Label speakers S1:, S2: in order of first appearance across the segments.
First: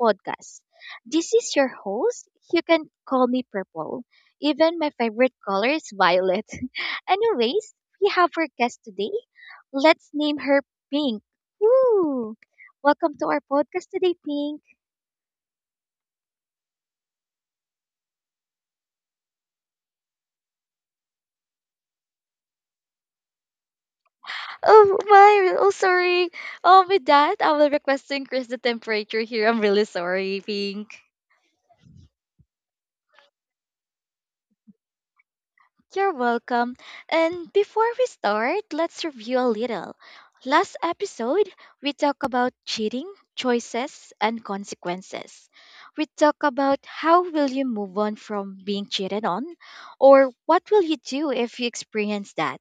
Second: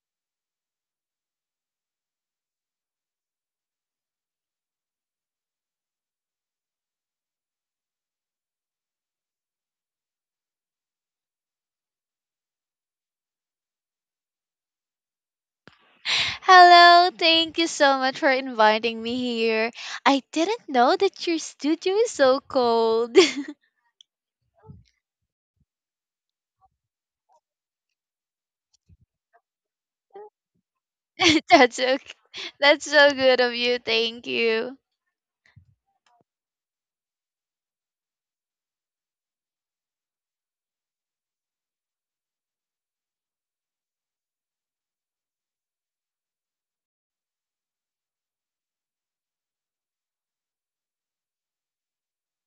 S1: Podcast. This is your host. You can call me Purple. Even my favorite color is violet. Anyways, we have our guest today. Let's name her Pink. Woo! Welcome to our podcast today, Pink.
S2: Hello, thank you so much for inviting me here. I didn't know that your studio is so cold.
S1: Oh my! Oh sorry. Oh, with that, I will requesting increase the temperature here. I'm really sorry, Pink.
S2: That's okay. That's so good of you. Thank you.
S1: You're welcome. And before we start, let's review a little. Last episode, we talked about cheating, choices, and consequences. We talked about how will you move on from being cheated on or what will you do if you experience that.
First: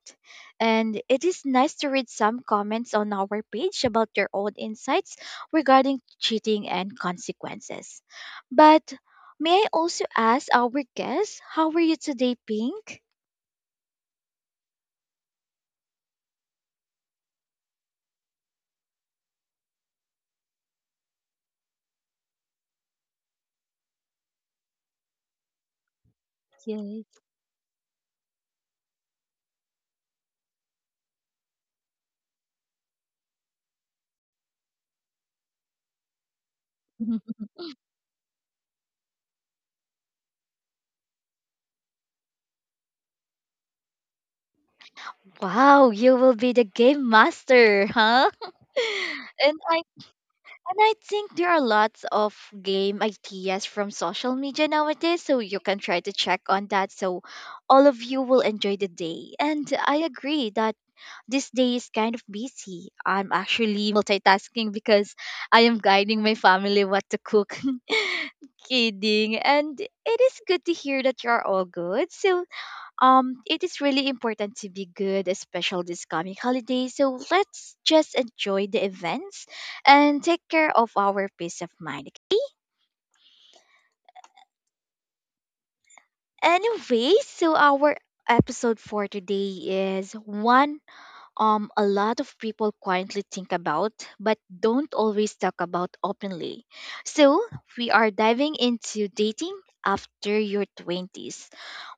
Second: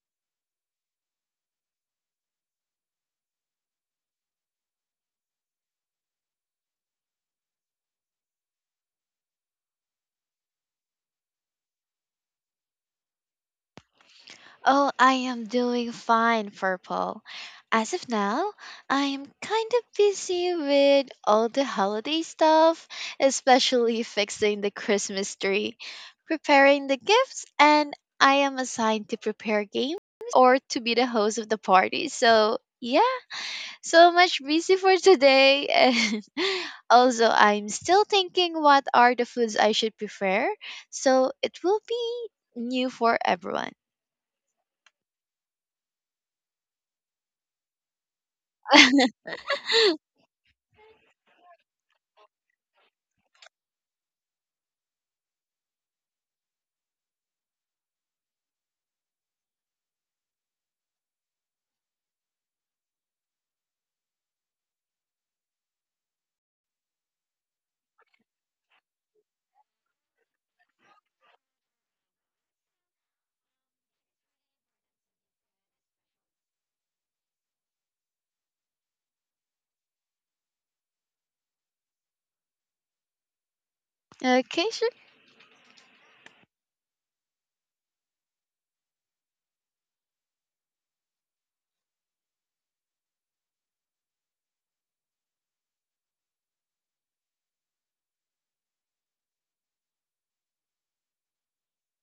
S1: And it is nice to read some comments on our page about your own insights regarding cheating and consequences. But may I also ask our guests, how are you today, Pink?
S2: Oh, I am doing fine, Purple. As of now, I am kind of busy with all the holiday stuff, especially fixing the Christmas tree, preparing the
S1: Yes.
S2: gifts, and I am assigned to prepare games or to be the host of the party. So, yeah, so much busy for today, and also I'm still thinking what are the foods I should prefer so it will be new for everyone.
S1: Wow, you will be the game master, huh? and I and I think there are lots of game ideas from social media nowadays, so you can try to check on that. So all of you will enjoy the day. And I agree that this day is kind of busy. I'm actually multitasking because I am guiding my family what to cook. Kidding. And it is good to hear that you're all good. So it is really important to be good, especially this coming holiday. So let's just enjoy the events and take care of our peace of mind.
S2: Okay, sure.
S1: Anyway, so our episode for today is one a lot of people quietly think about but don't always talk about openly. So we are diving into dating after your 20s.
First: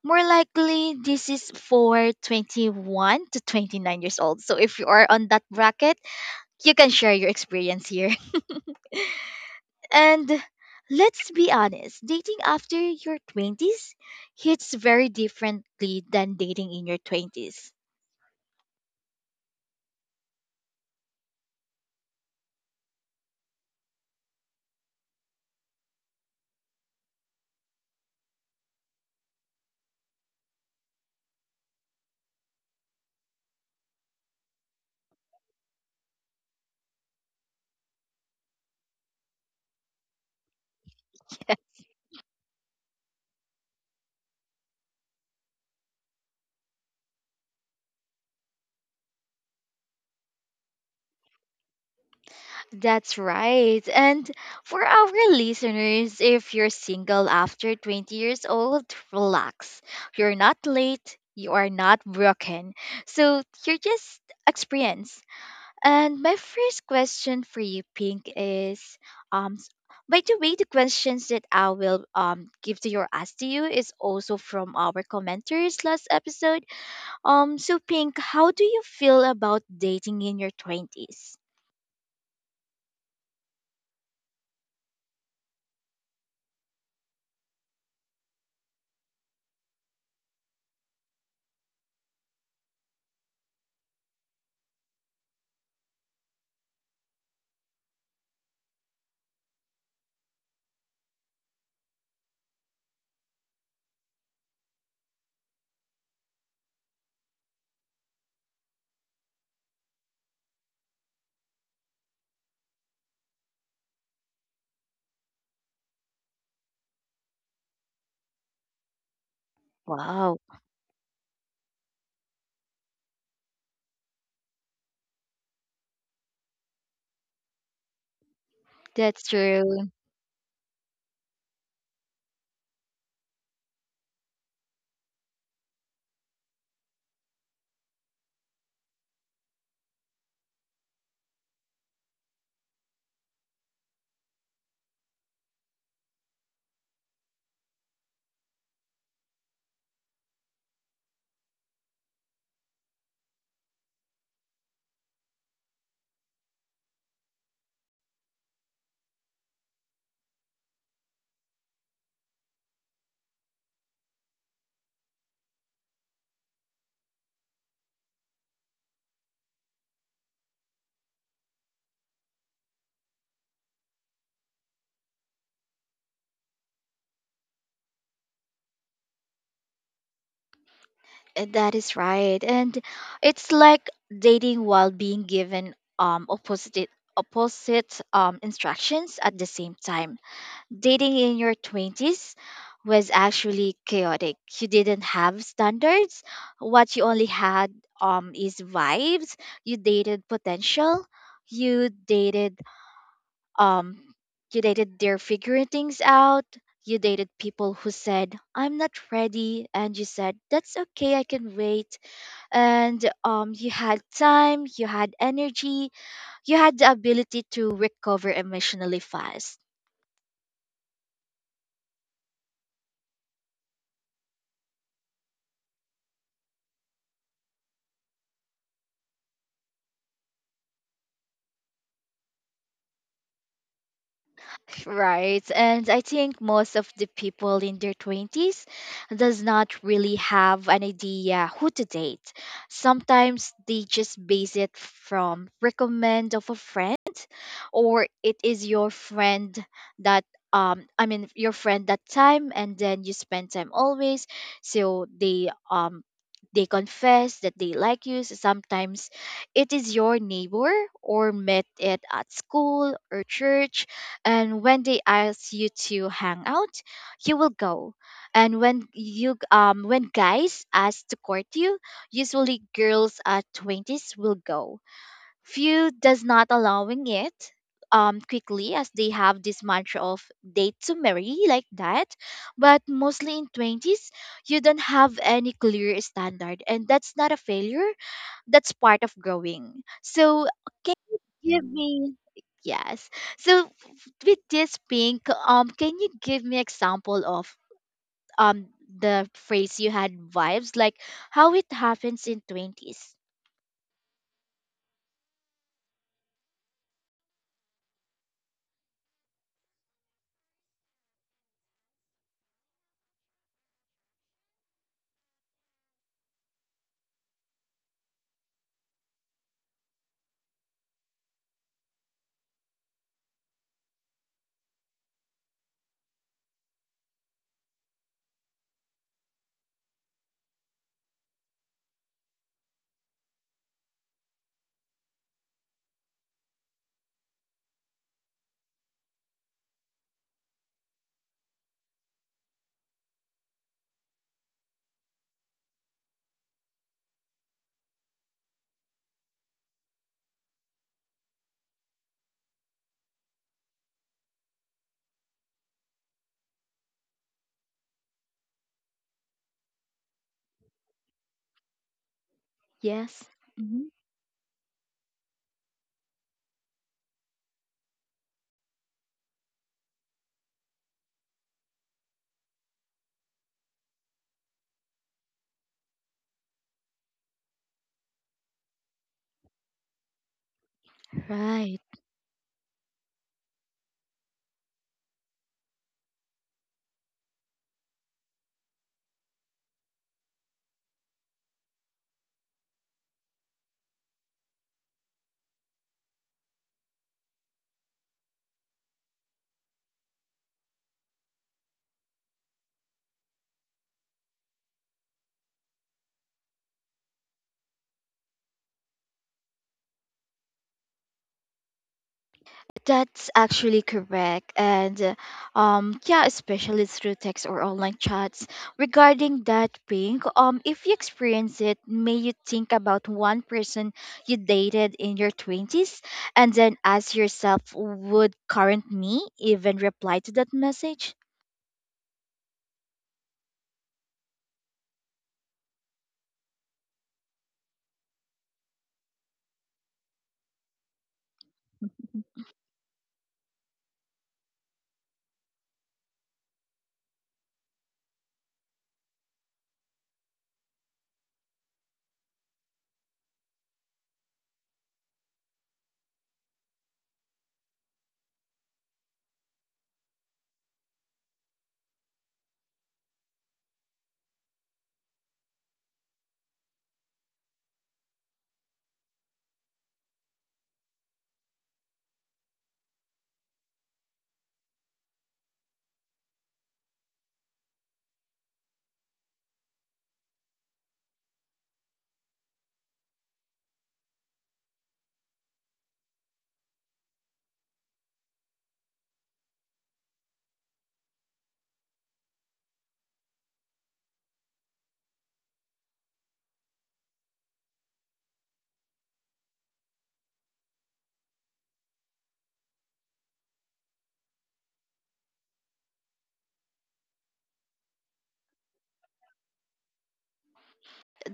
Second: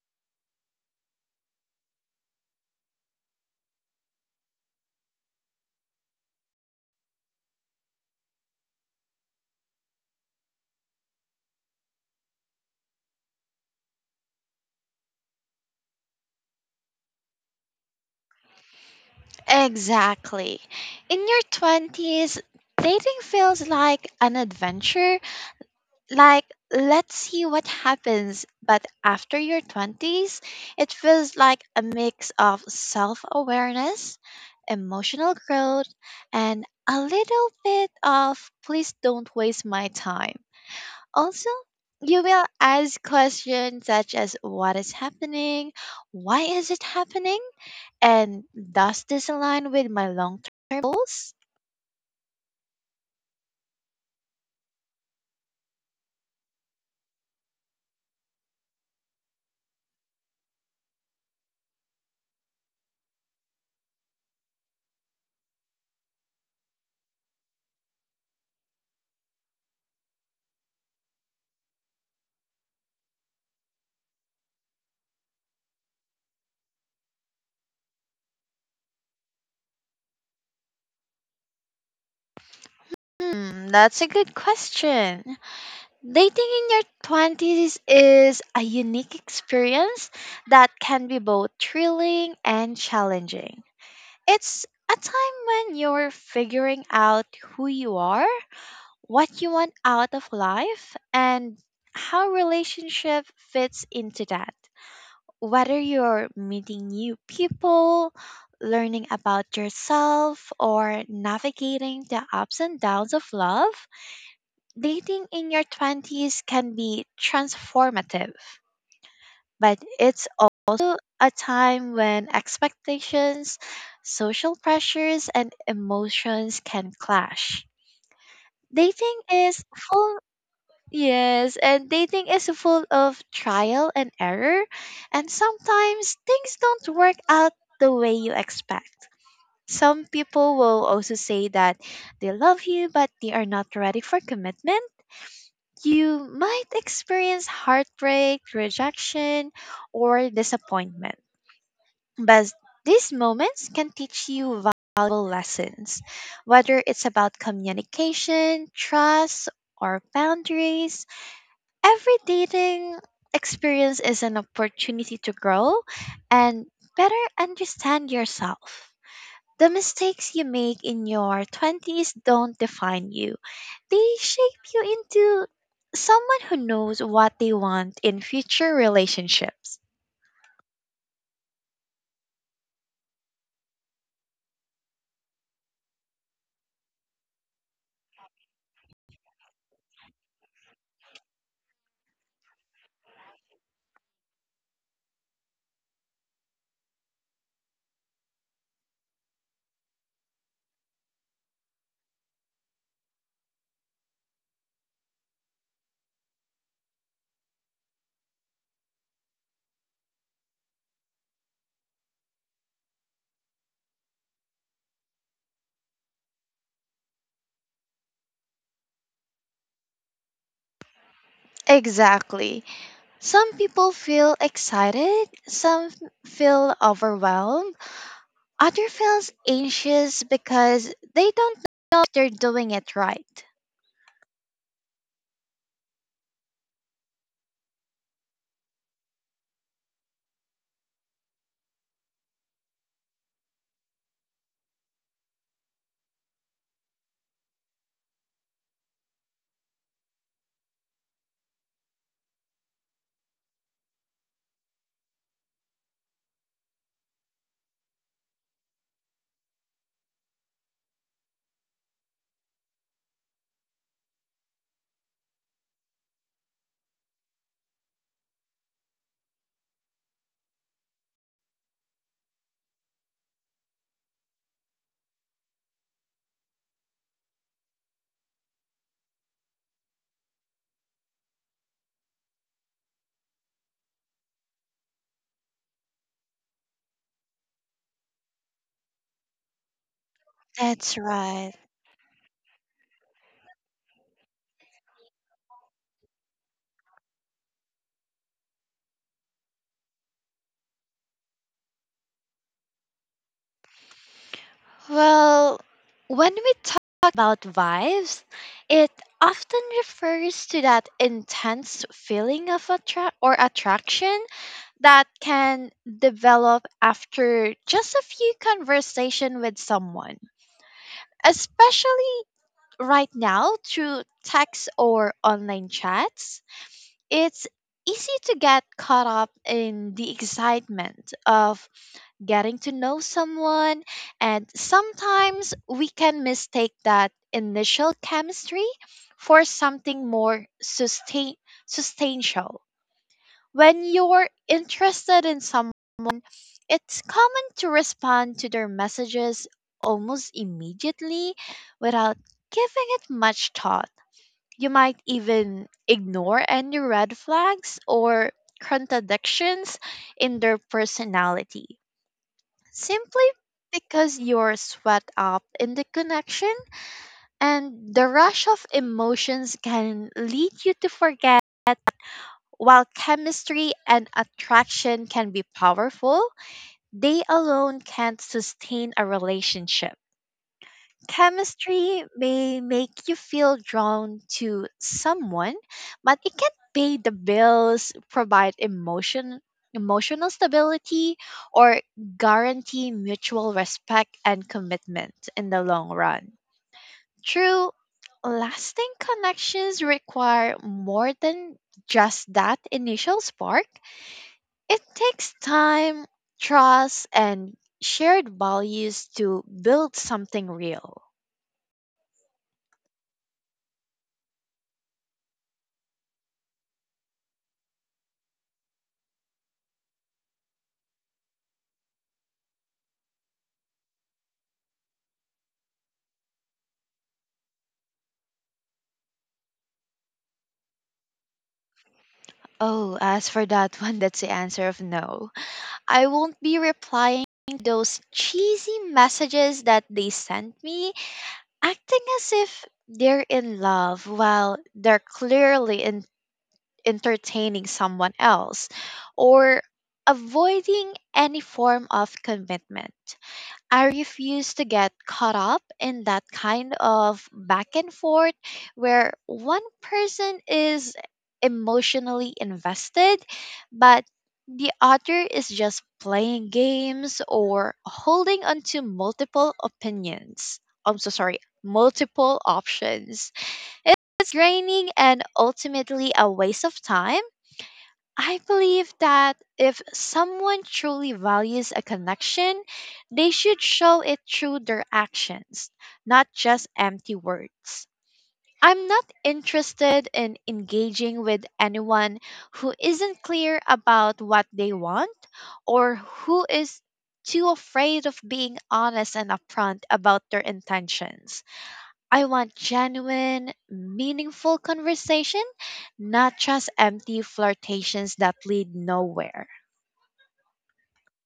S1: More likely, this is for 21 to 29 years old. So if you are on that bracket, you can share your experience here. And let's be honest, dating after your 20s hits very differently than dating in your 20s.
S2: Exactly. In your 20s, dating feels like an adventure, like let's see what happens. But after your 20s, it feels like a mix of self-awareness, emotional growth, and a little bit of please don't waste my time. Also, you will ask questions such as what is happening, why is it happening, and does this align with my long-term goals.
S1: That's right. And for our listeners, if you're single after 20 years old, relax. You're not late, you are not broken. So you're just experienced. And my first question for you, Pink, is um s- by the way, the questions that I will give to your ask to you is also from our commenters last episode. So Pink, how do you feel about dating in your twenties?
S2: Hmm, that's a good question. Dating in your 20s is a unique experience that can be both thrilling and challenging. It's a time when you're figuring out who you are, what you want out of life, and how relationship fits into that. Whether you're meeting new people, learning about yourself, or navigating the ups and downs of love, dating in your 20s can be transformative, but it's
S1: Wow,
S2: also a time when expectations, social pressures, and emotions can clash.
S1: that's
S2: Dating
S1: true.
S2: is full. Yes, and dating is full of trial and error, and sometimes things don't work out the way you expect. Some people will also say that they love you, but they are not ready for commitment. You might experience heartbreak, rejection, or disappointment. But these moments can teach you valuable lessons, whether it's about communication, trust, or boundaries. Every dating experience is an opportunity to grow and better understand yourself. The mistakes you make in your 20s don't define you, they shape you into someone who knows what they want in future relationships.
S1: That is right. And it's like dating while being given opposite instructions at the same time. Dating in your 20s was actually chaotic. You didn't have standards. What you only had is vibes. You dated potential. You dated um you dated their figuring things out. You dated people who said, I'm not ready. And you said, That's okay, I can wait and you had time, you had energy, you had the ability to recover emotionally fast.
S2: Exactly. Some people feel excited, some feel overwhelmed, other feels anxious because they don't know if they're doing it right.
S1: Right. And I think most of the people in their 20s does not really have an idea who to date. Sometimes they just base it from recommend of a friend or it is your friend that I mean your friend that time and then you spend time always. So they confess that they like you. So sometimes it is your neighbor or met it at school or church and when they ask you to hang out, you will go. And when guys ask to court you, usually girls at twenties will go. Few does not allowing it quickly as they have this mantra of date to marry like that. But mostly in twenties, you don't have any clear standard, and that's not a failure that's part of growing. So can
S2: That's
S1: you
S2: right.
S1: give me yes. So with this pink, can you give me example of um the phrase you had vibes like how it happens in twenties?
S2: Well, when we talk about vibes, it often refers to that intense feeling of attraction that can develop after just a few conversation with someone, especially right now through text or online chats. It's easy to get caught up in the excitement of getting to know someone, and sometimes we can mistake that initial chemistry for something more sustain substantial. When you're interested in someone, it's common to respond to their messages almost immediately without giving it much thought. You might even ignore any red flags or contradictions in their personality
S1: Yes.
S2: simply
S1: Mhm.
S2: because you're swept up in the connection, and the rush of emotions can lead you to forget while chemistry and attraction can be powerful. They alone can't sustain a relationship.
S1: Right.
S2: Chemistry may make you feel drawn to someone, but it can't pay the bills, provide emotional stability, or guarantee mutual respect and commitment in the long run. True lasting connections require more than just that initial spark. It takes time, trust, and shared values to build something real.
S1: That's actually correct. And yeah, especially through text or online chats. Regarding that ping, if you experience it, may you think about one person you dated in your 20s and then ask yourself would current me even reply to that message?
S2: Oh, as for that one, that's the answer of no. I won't be replying those cheesy messages that they sent me, acting as if they're in love while they're clearly entertaining someone else, or avoiding any form of commitment. I refuse to get caught up in that kind of back and forth where one person is emotionally invested, but the other is just playing games or holding onto multiple opinions. I'm so sorry, multiple options. It's draining and ultimately a waste of time. I believe that if someone truly values a connection, they should show it through their actions, not just empty words. I'm not interested in engaging with anyone who isn't clear about what they want, or who is too afraid of being honest and upfront about their intentions. I want genuine, meaningful conversation, not just empty flirtations that lead nowhere.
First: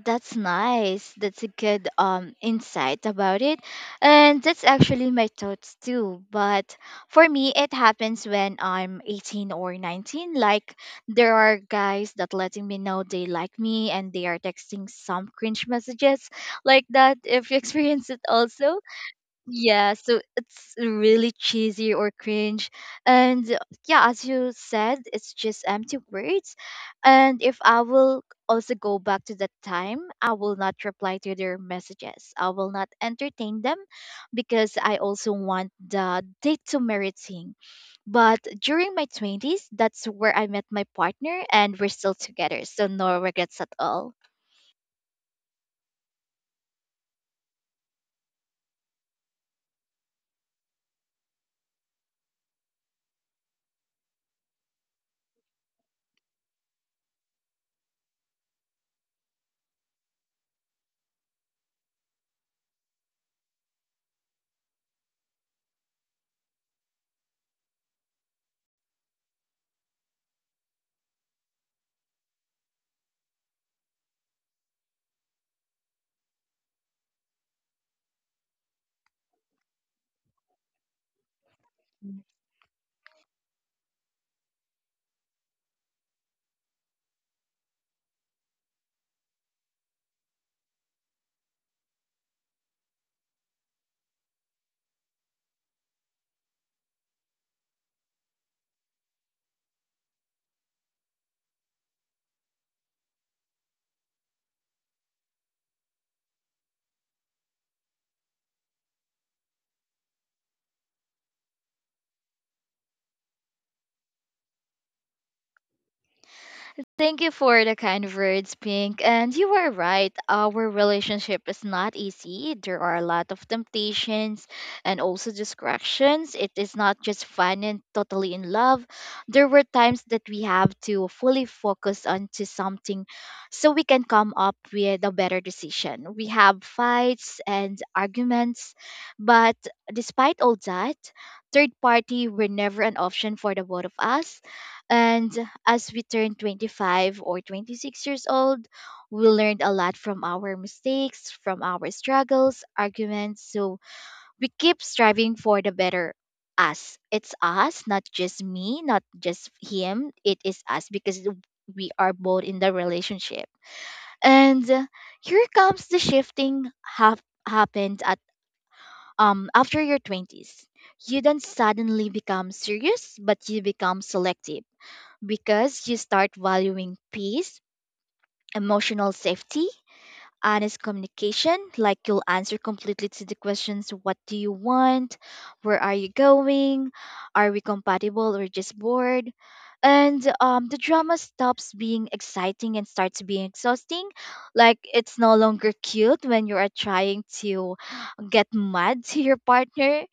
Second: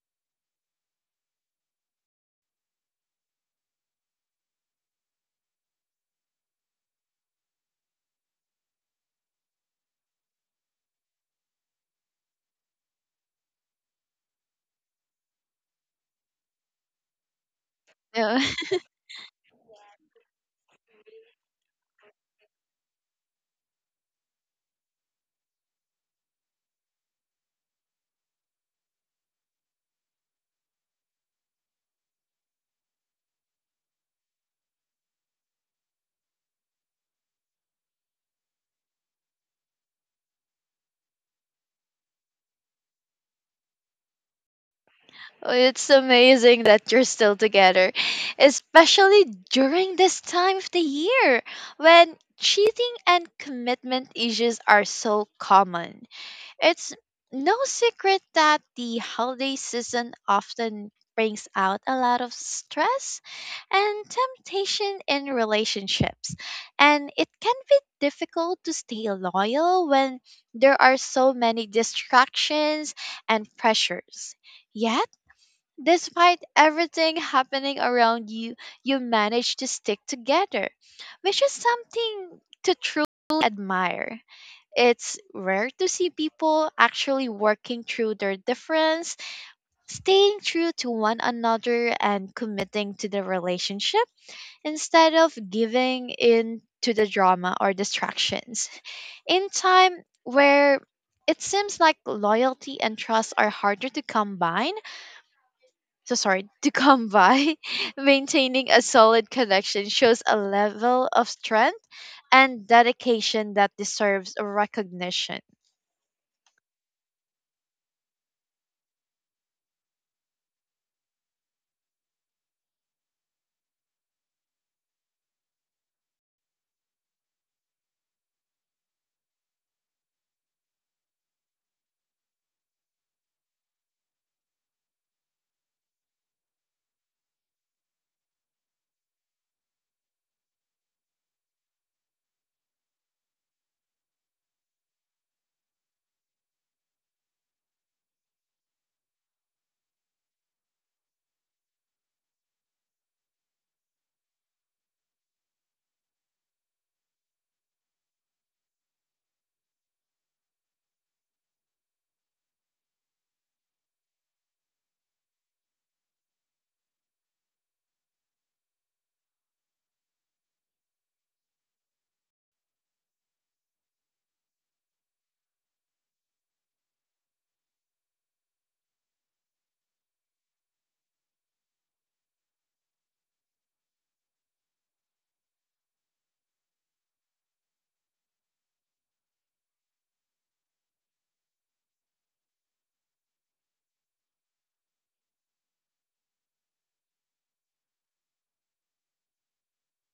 S1: That's nice. That's a good insight about it. And that's actually my thoughts too. But for me it happens when I'm 18 or 19. Like there are guys that letting me know they like me and they are texting some cringe messages like that if you experience it
S2: No.
S1: also. Yeah, so it's really cheesy or cringe. And yeah, as you said, it's just empty words. And if I will also go back to that time, I will not reply to their messages. I will not entertain them because I also want the date to merit thing. But during my 20s, that's where I met my partner and we're still together. So no regrets at all.
S2: It's amazing that you're still together, especially during this time of the year when cheating and commitment issues are so common. It's no secret that the holiday season often brings out a lot of stress and temptation in relationships, and it can be difficult to stay loyal when there are so many distractions and pressures. Yet, despite everything happening around you, you manage to stick together, which is something to truly admire. It's rare to see people actually working through their difference, staying true to one another, and committing to the relationship instead of giving in to the drama or distractions. In time where it seems like loyalty and trust are harder to combine, so sorry, to come by, maintaining a solid connection shows a level of strength and dedication that deserves recognition.
S1: Thank you for the kind words, Pink. And you are right. Our relationship is not easy. There are a lot of temptations and also distractions. It is not just fun and totally in love. There were times that we have to fully focus onto something so we can come up with a better decision. We have fights and arguments, but despite all that, third party were never an option for the both of us and as we turn 25 or 26 years old, we learned a lot from our mistakes, from our struggles, arguments. So we keep striving for the better us. It's us, not just me, not just him. It is us because we are both in the relationship. And here comes the shifting happened at after your 20s. You don't suddenly become serious, but you become selective because you start valuing peace, emotional safety, honest communication, like you'll answer completely to the questions what do you want, where are you going, are we compatible or just bored? And the drama stops being exciting and starts being exhausting. Like it's no longer cute when you are trying to get mad to your partner.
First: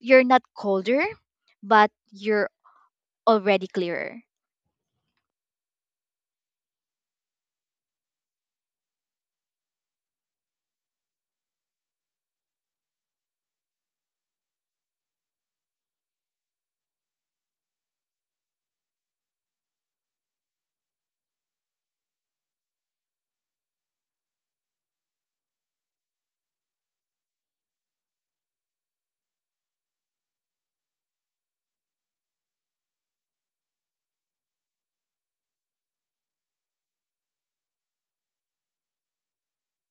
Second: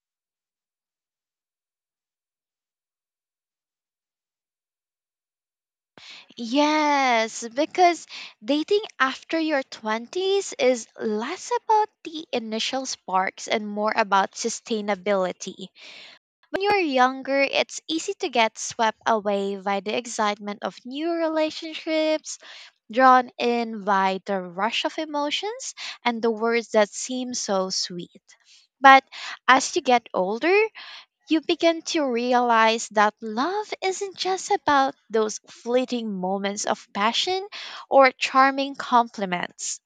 S1: You're not colder, but you're already clearer.
S2: Yes, because dating after your 20s is less about the initial sparks and more about sustainability. When you're younger, it's easy to get swept away by the excitement of new relationships, drawn in by the rush of emotions and the words that seem so sweet. But as you get older, you begin to realize that love isn't just about those fleeting moments of passion or charming compliments.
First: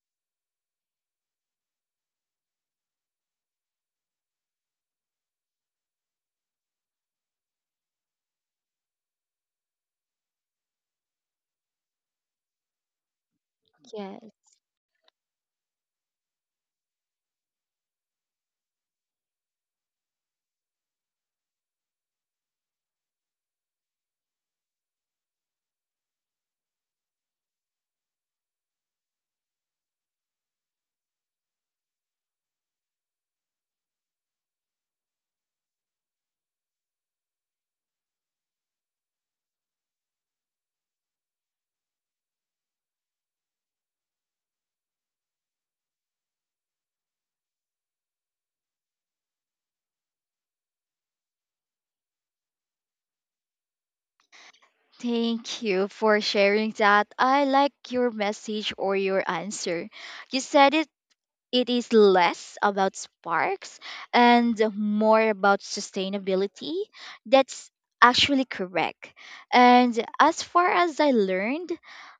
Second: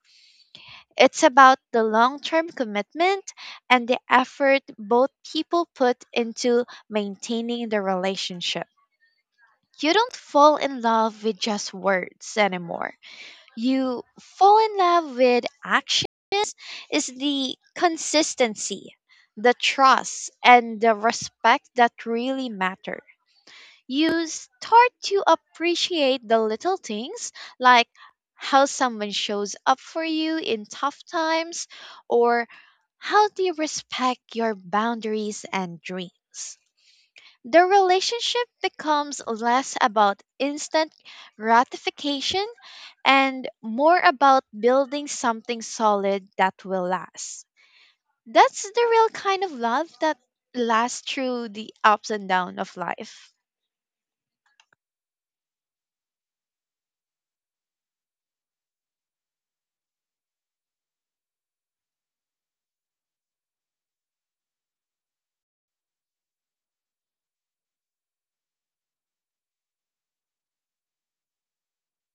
S2: It's about the long term commitment and the effort both people put into maintaining the relationship. You don't fall in love with just words anymore. You
S1: Yes.
S2: fall in love with actions, is the consistency, the trust, and the respect that really matter. You start to appreciate the little things, like how someone shows up for you in tough times or how they respect your boundaries and dreams. The relationship becomes less about instant gratification and more about building something solid that will last. That's the real kind of love that lasts through the ups and downs of life.
S1: Thank you for sharing that. I like your message or your answer. You said it is less about sparks and more about sustainability. That's actually correct. And as far as I learned,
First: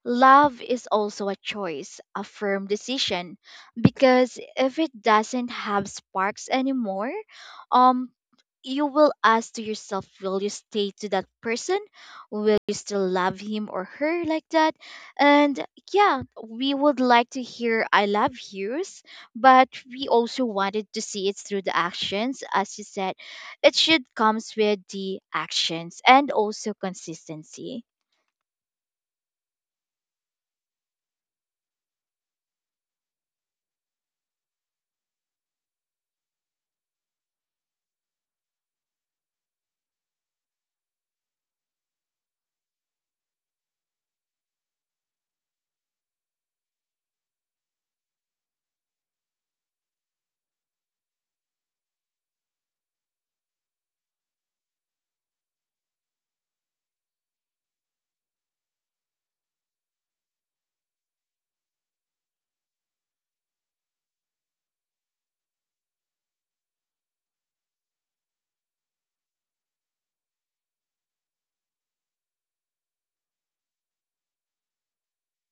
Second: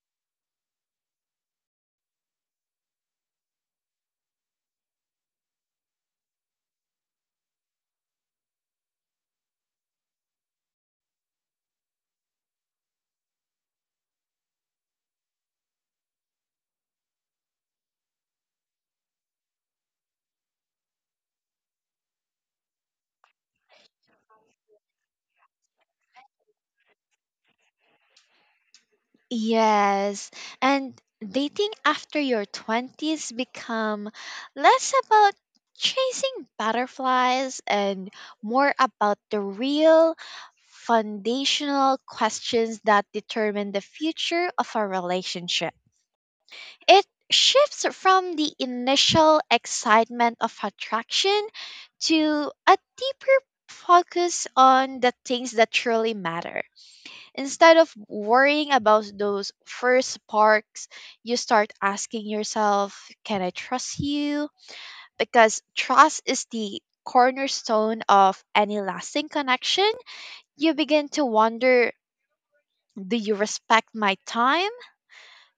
S1: love is also a choice, a firm decision, because if it doesn't have sparks anymore, um, you will ask to yourself, will you stay to that person? Will you still love him or her like that? And yeah, we would like to hear I love yous but we also wanted to see it through the actions as you said it should comes with the actions and also consistency
S2: Yes, and dating after your 20s become less about chasing butterflies and more about the real foundational questions that determine the future of a relationship. It shifts from the initial excitement of attraction to a deeper focus on the things that truly matter. Instead of worrying about those first sparks, you start asking yourself, can I trust you? Because trust is the cornerstone of any lasting connection. You begin to wonder, do you respect my time?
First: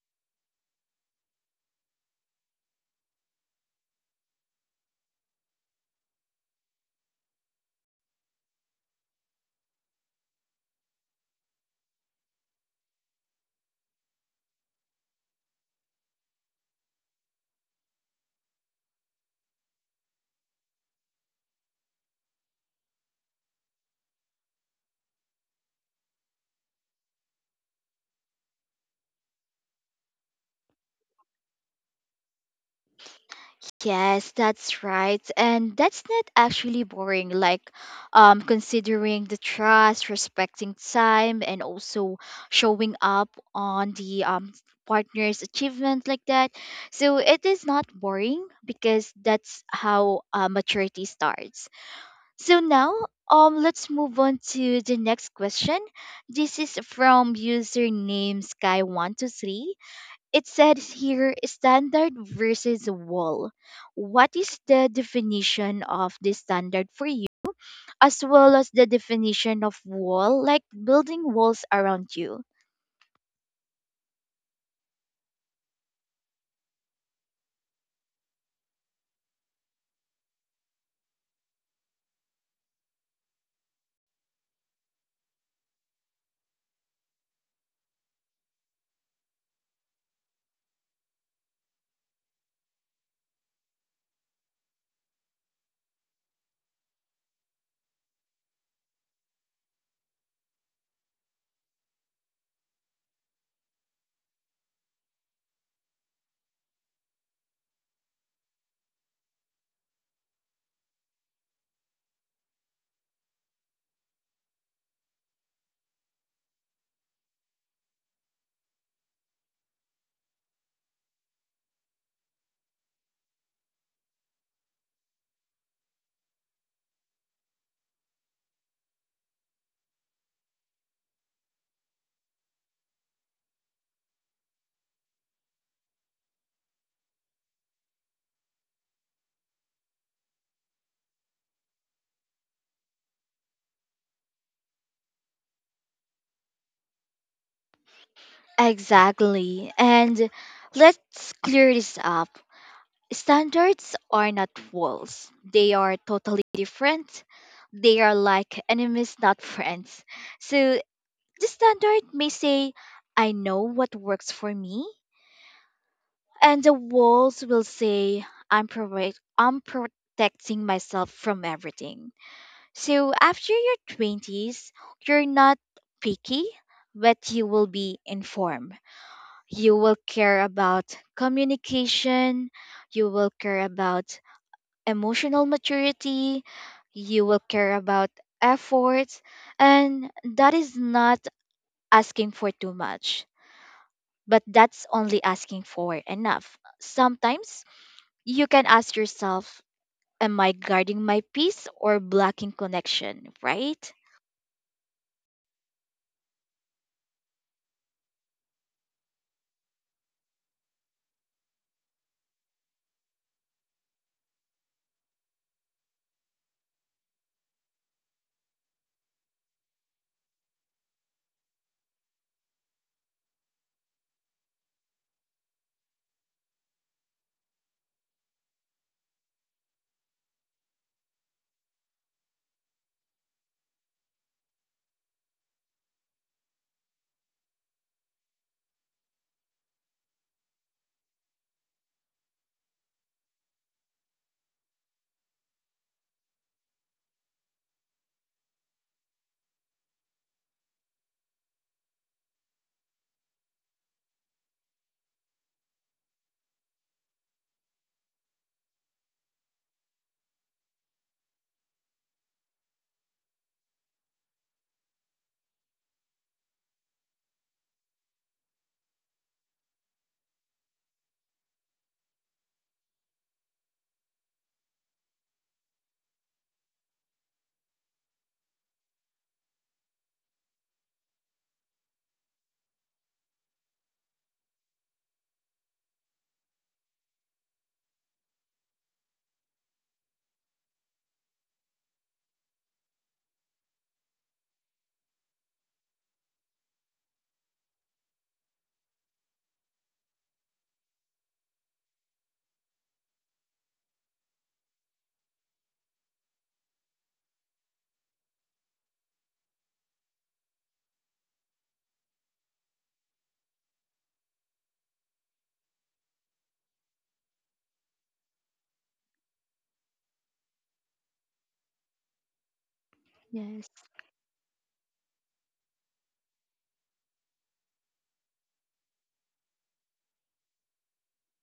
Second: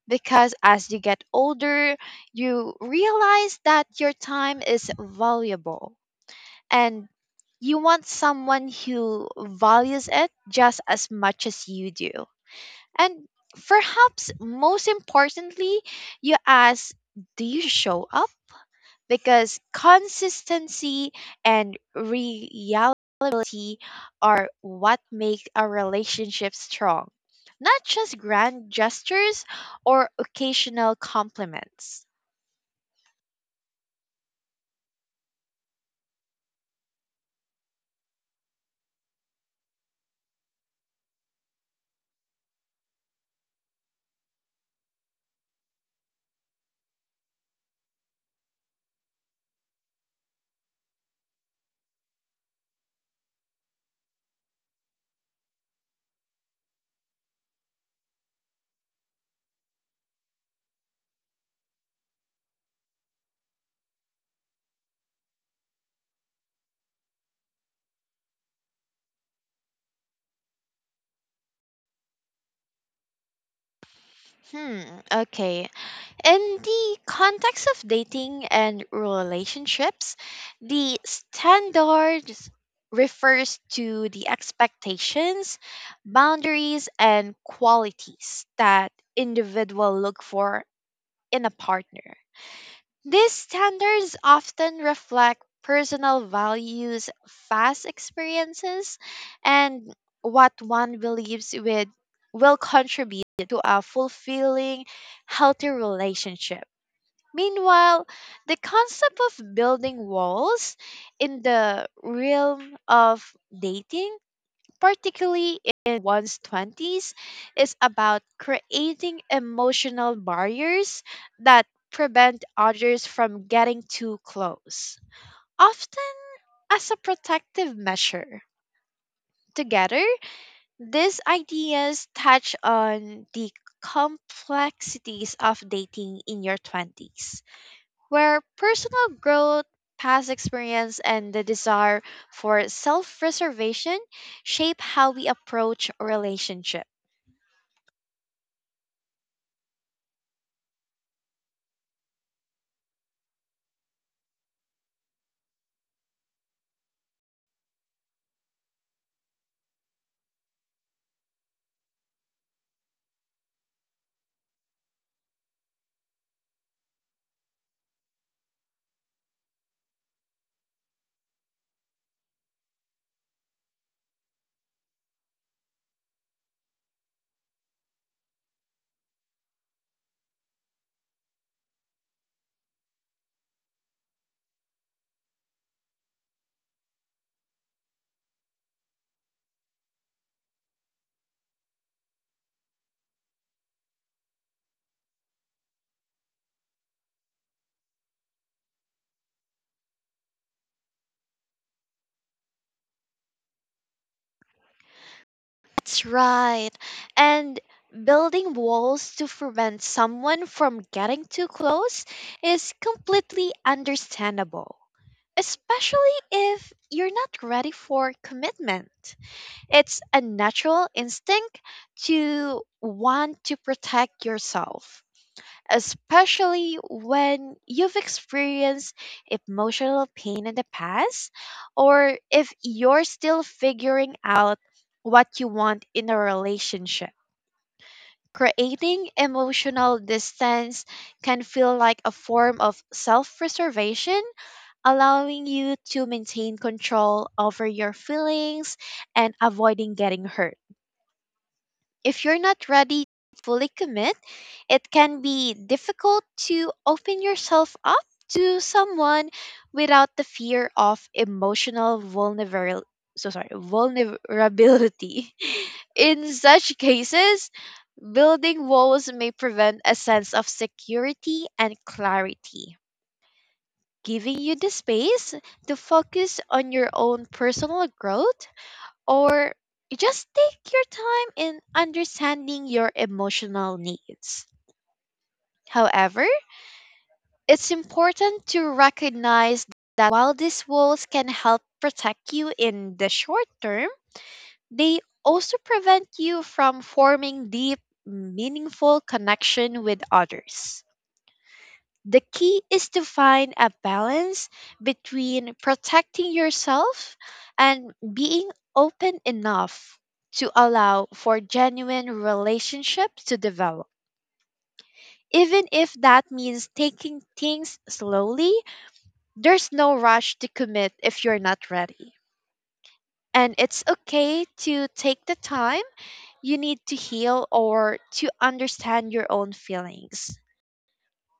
S2: Because as you get older, you realize that your time is valuable. And you want someone who values it just as much as you do. And perhaps most importantly, you ask, do you show up? Because consistency and reliability are what make a relationship strong, not just grand gestures or occasional compliments.
S1: yes that's right and that's not actually boring like considering the trust respecting time and also showing up on the partner's achievement like that so it is not boring because that's how maturity starts. So now, let's move on to the next question. This is from username Sky123. It says here standard versus wall. What is the definition of the standard for you, as well as the definition of wall, like building walls around you?
S2: Hmm, okay. In the context of dating and relationships, the standards refers to the expectations, boundaries, and qualities that individual look for in a partner. These standards often reflect personal values, past experiences, and what one believes with will contribute to a fulfilling, healthy relationship. Meanwhile, the concept of building walls in the realm of dating, particularly in one's 20s, is about creating emotional barriers that prevent others from getting too close, often as a protective measure. Together, these ideas touch on the complexities of dating in your 20s where personal growth, past experience, and the desire for self preservation shape how we approach relationship.
S1: Exactly. And let's clear this up. Standards are not walls. They are totally different. They are like enemies, not friends. So the standard may say, I know what works for me. And the walls will say, I'm protecting myself from everything. So after your 20s, you're not picky, but you will be informed. You will care about communication. You will care about emotional maturity, you will care about efforts, and that is not asking for too much, but that's only asking for enough. Sometimes you can ask yourself, am I guarding my peace or blocking connection, right?
S2: That's right. And building walls to prevent someone from getting too close is completely understandable, especially if you're not ready for commitment. It's a natural instinct to want to protect yourself, especially when you've experienced emotional pain in the past, or if you're still figuring out what you want in a relationship. Creating emotional distance can feel like a form of self preservation, allowing you to maintain control over your feelings and avoiding getting hurt. If you're not ready to fully commit, it can be difficult to open yourself up to someone without the fear of emotional vulnerability. So sorry, vulnerability. In such cases, building walls may prevent a sense of security and clarity, giving you the space to focus on your own personal growth or just take your time in understanding your emotional needs. However, it's important to recognize that while these walls can help protect you in the short term, they also prevent you from forming deep, meaningful connection with others. The key is to find a balance between protecting yourself and being open enough to allow for genuine relationships to develop. Even if that means taking things slowly, there's no rush to commit if you're not ready. And
S1: Yes.
S2: it's okay to take the time you need to heal or to understand your own feelings.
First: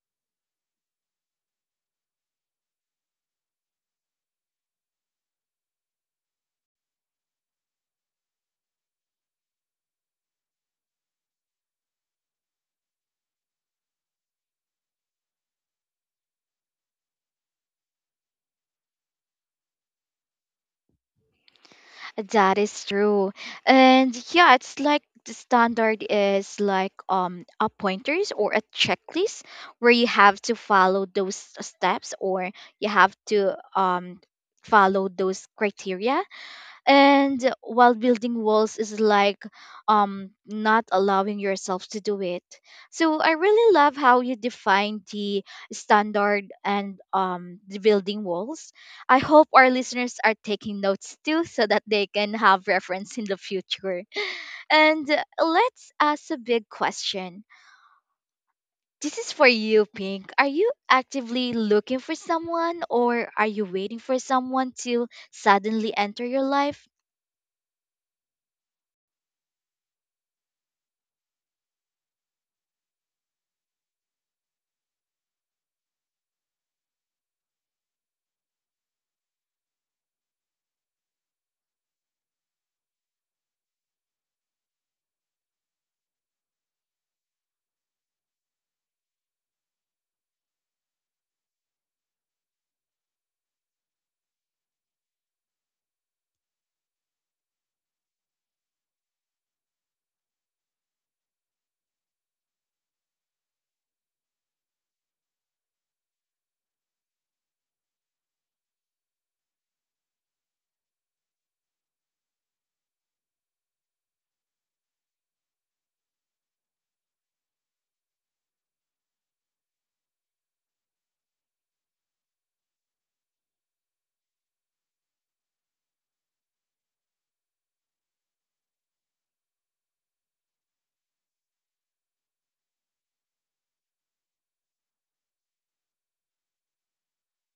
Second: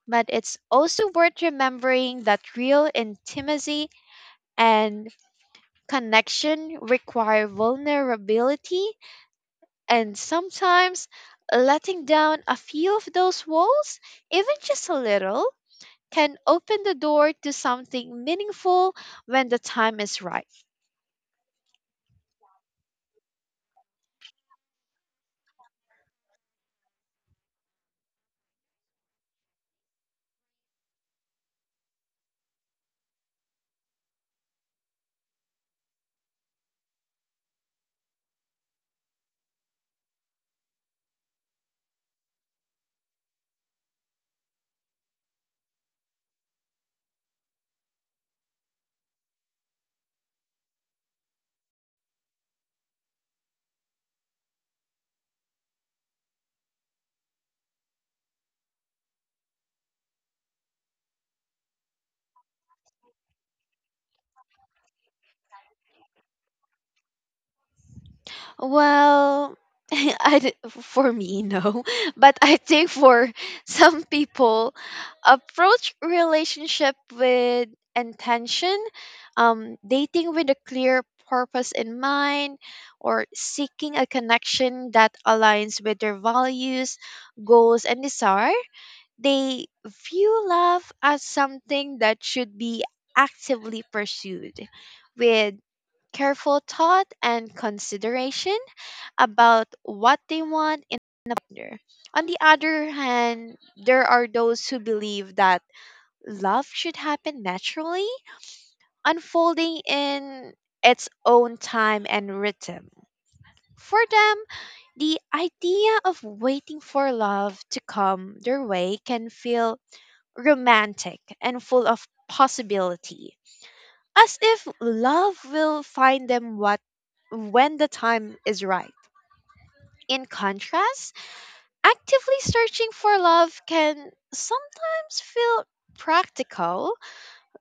S2: But it's also worth remembering that real intimacy and connection require vulnerability, and sometimes letting down a few of those walls, even just a little, can open the door to something meaningful when the time is right.
S1: That is true. And yeah, it's like the standard is like a pointers or a checklist where you have to follow those steps or you have to follow those criteria and while building walls is like not allowing yourself to do it so I really love how you define the standard and the building walls. I hope our listeners are taking notes too so that they can have reference in the future. And let's ask a big question. This is for you Pink, are you actively looking for someone or are you waiting for someone to suddenly enter your life?
S2: Well, for me no, but I think for some people, approach relationship with intention, dating with a clear purpose in mind, or seeking a connection that aligns with their values, goals, and desire. They view love as something that should be actively pursued with careful thought and consideration about what they want in a partner. On the other hand, there are those who believe that love should happen naturally, unfolding in its own time and rhythm. For them, the idea of waiting for love to come their way can feel romantic and full of possibility, as if love will find them what when the time is right. In contrast, actively searching for love can sometimes feel practical,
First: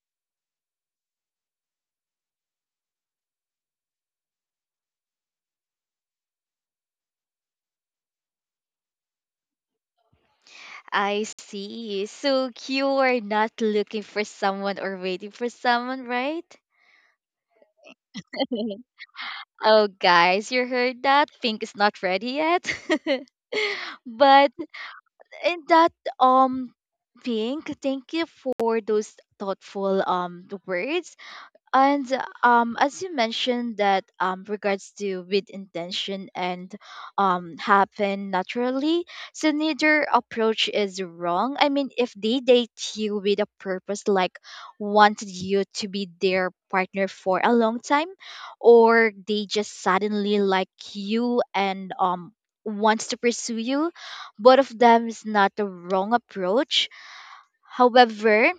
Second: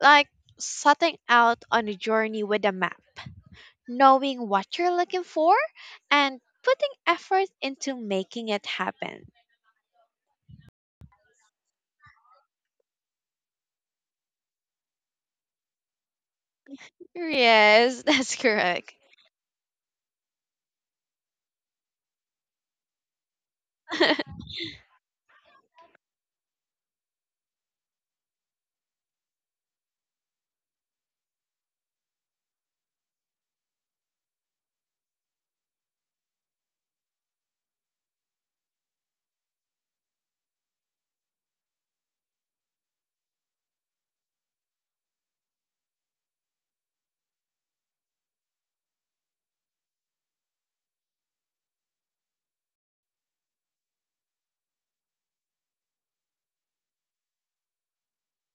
S2: like setting out on a journey with a map, knowing what you're looking for, and putting effort into making it happen.
S1: I see. So you are not looking for someone or waiting for someone, right?
S2: Yes, that's correct.
S1: Oh, guys, you heard that? Pink is not ready yet. But in that, um, Pink, thank you for those thoughtful words. And as you mentioned that regards to with intention and happen naturally, so neither approach is wrong. I mean, if they date you with a purpose, like wanted you to be their partner for a long time, or they just suddenly like you and wants to pursue you, both of them is not the wrong approach. However,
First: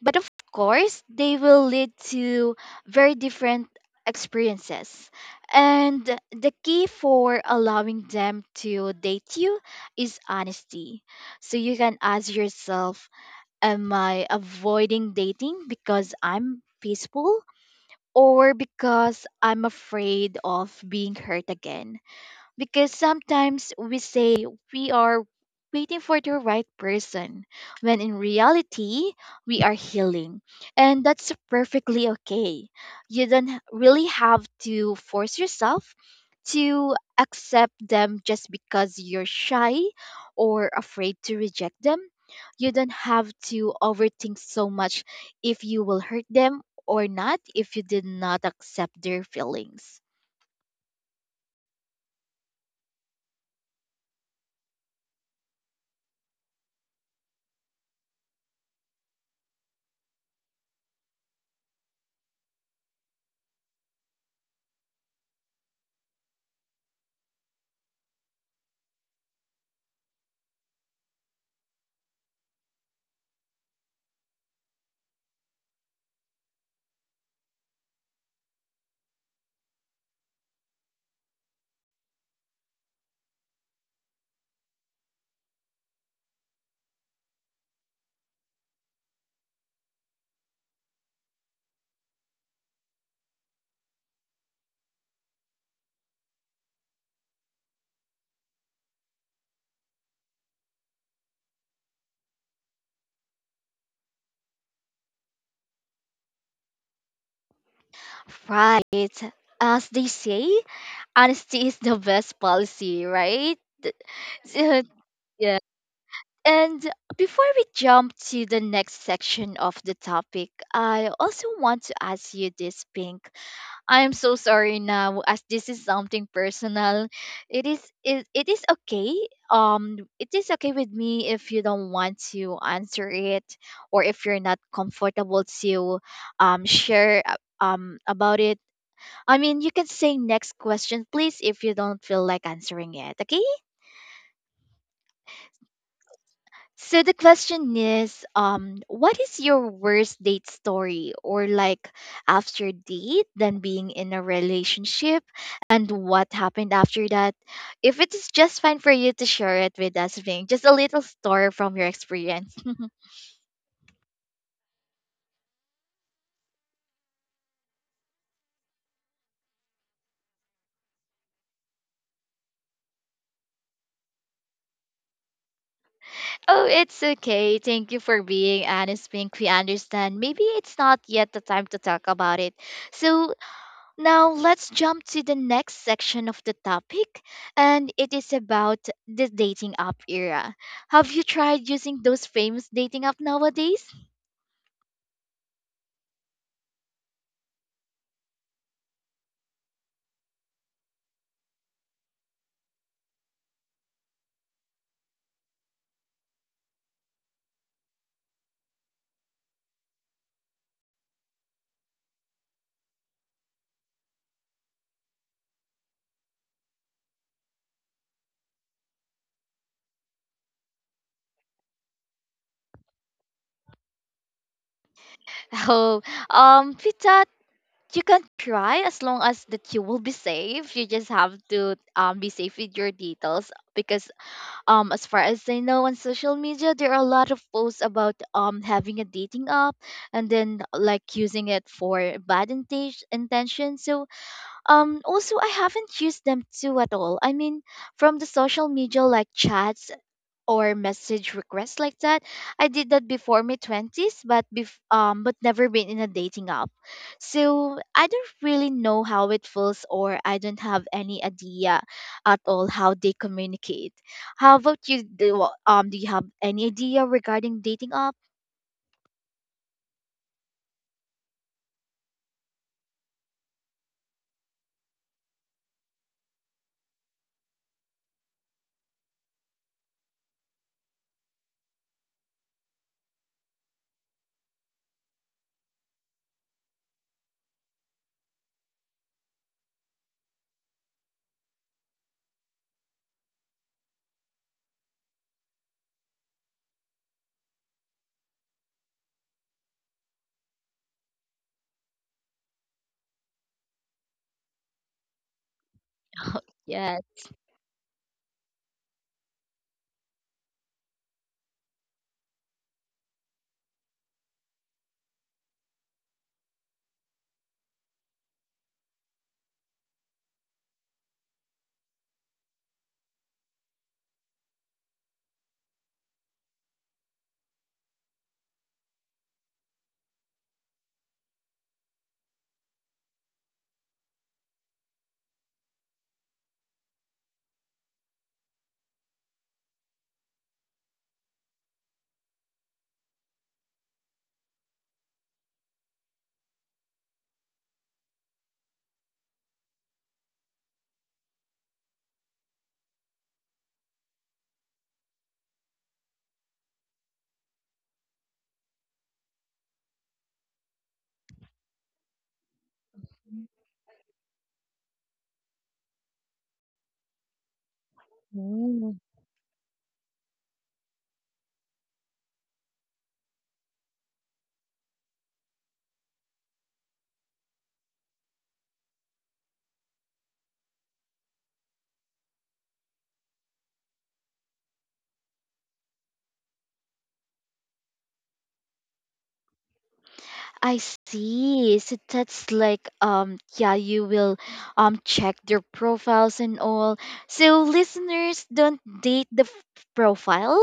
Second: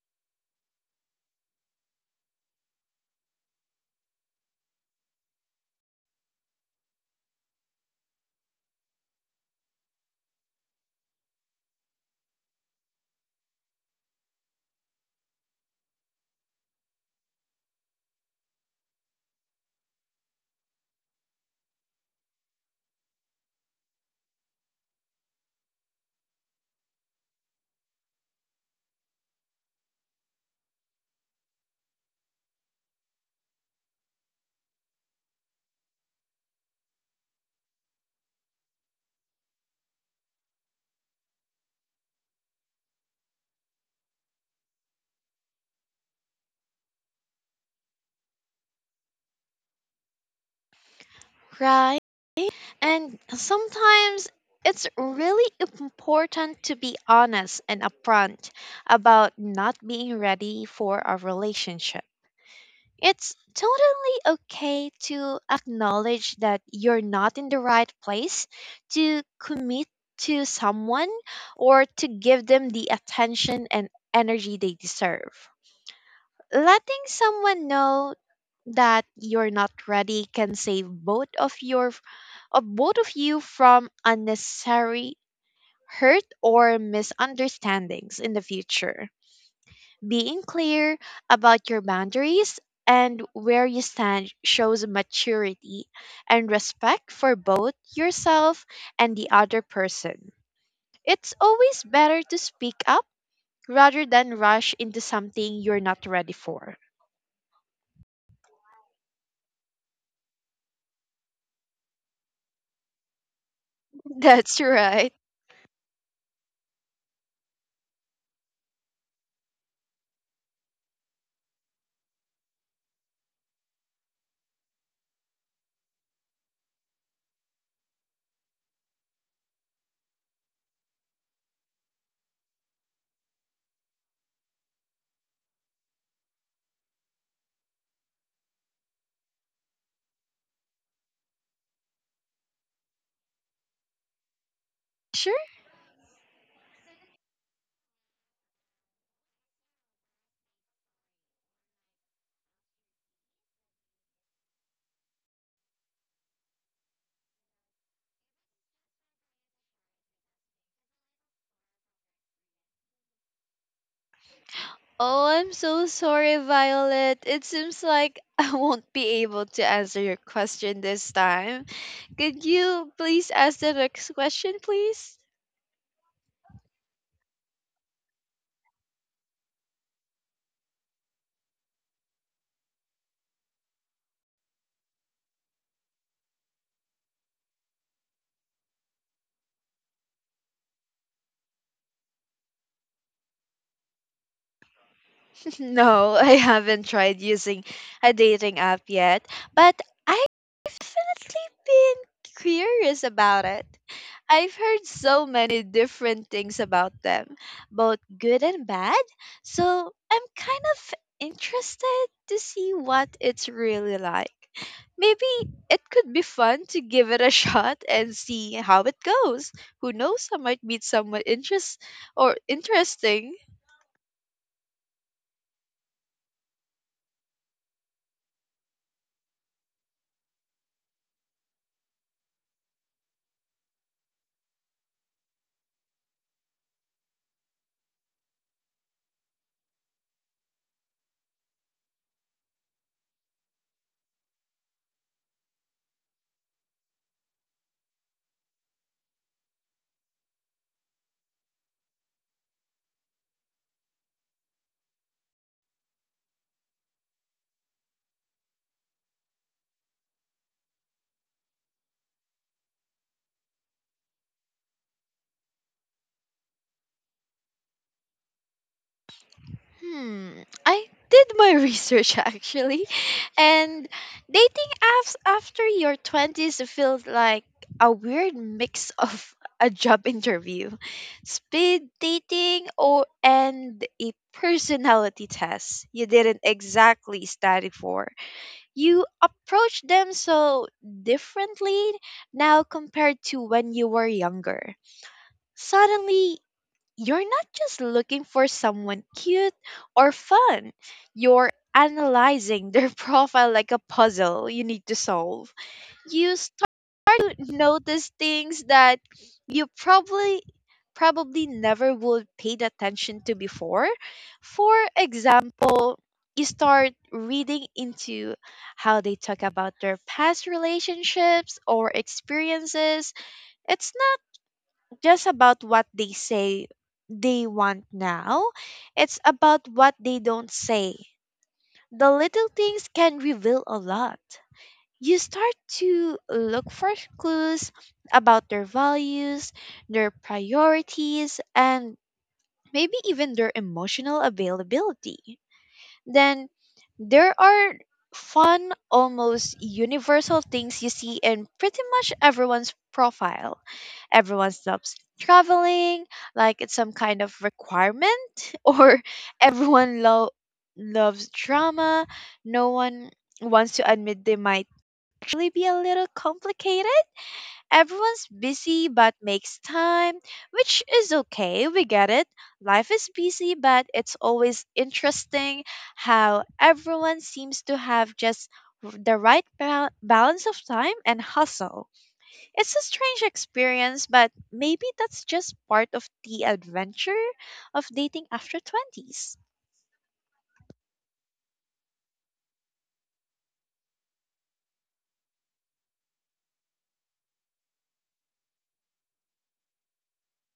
S1: but of course, they will lead to very different experiences. And the key for allowing them to date you is honesty. So you can ask yourself, am I avoiding dating because I'm peaceful or because I'm afraid of being hurt again? Because sometimes we say we are waiting for the right person when in reality we are healing, and that's perfectly okay. You don't really have to force yourself to accept them just because you're shy or afraid to reject them. You don't have to overthink so much if you will hurt them or not if you did not accept their feelings.
S2: Right? And sometimes it's really important to be honest and upfront about not being ready for a relationship. It's totally okay to acknowledge that you're not in the right place to commit to someone or to give them the attention and energy they deserve. Letting someone know that you're not ready can save both of your of both of you from unnecessary hurt or misunderstandings in the future. Being clear about your boundaries and where you stand shows maturity and respect for both yourself and the other person. It's always better to speak up rather than rush into something you're not ready for.
S1: Right. As they say, honesty is the best policy, right?
S2: That's
S1: Uh,
S2: right.
S1: yeah. And before we jump to the next section of the topic, I also want to ask you this, Pink. I'm so sorry now, as this is something personal. It is okay. It is okay with me if you don't want to answer it, or if you're not comfortable to share about it. You can say next question, please, if you don't feel like answering it, okay?
S2: Sure.
S1: So the question is, what is your worst date story, or like after date than being in a relationship, and what happened after that? If it is just fine for you to share it with us, Ving, just a little story from your experience.
S2: Oh, I'm so sorry, Violet. It seems like I won't be able to answer your question this time. Could you please ask the next question, please?
S1: Oh, it's okay. Thank you for being honest, Pink. We understand. Maybe it's not yet the time to talk about it. So now let's jump to the next section of the topic, and it is about the dating app era. Have you tried using those famous dating app nowadays?
S2: No, I haven't tried using a dating app yet, but I definitely been curious about it. I've heard so many different things about them, both good and bad, so I'm kind of interested to see what it's really like. Maybe it could be fun to give it a shot and see how it goes. Who knows, I might meet someone interesting
S1: Oh, Pita, you can try as long as that you will be safe. You just have to be safe with your details because as far as I know, on social media there are a lot of posts about having a dating app and then like using it for intention. So also I haven't used them too at all. I mean, from the social media like chats or message requests like that. I did that before my 20s, but but never been in a dating app. So I don't really know how it feels, or I don't have any idea at all how they communicate. How about you, do do you have any idea regarding dating app?
S2: Hmm, I did my research actually. And dating apps after your 20s feels like a weird mix of a job interview, speed dating or and a personality test you didn't exactly study for. You approach them so differently now compared to when you were younger. Suddenly you're not just looking for someone cute or fun, you're analyzing their profile like a puzzle you need to solve. You start
S1: Yes.
S2: to notice things that you probably never would paid attention to before. For example, you start reading into how they talk about their past relationships or experiences. It's not just about what they say they want now, it's about what they don't say. The little things can reveal a lot. You start to look for clues about their values, their priorities, and maybe even their emotional availability. Then there are fun, almost universal things you see in pretty much everyone's profile. Everyone stops traveling, like it's some kind of requirement, or everyone lo- loves drama. No one wants to admit they might actually be a little complicated. Everyone's busy but makes time, which is okay. We get it. Life is busy, but it's always interesting how everyone seems to have just the right balance of time and hustle. It's a strange experience, but maybe that's just part of the adventure of dating after 20s.
S1: I see. So that's like yeah, you will check their profiles and all. So listeners, don't date the profile.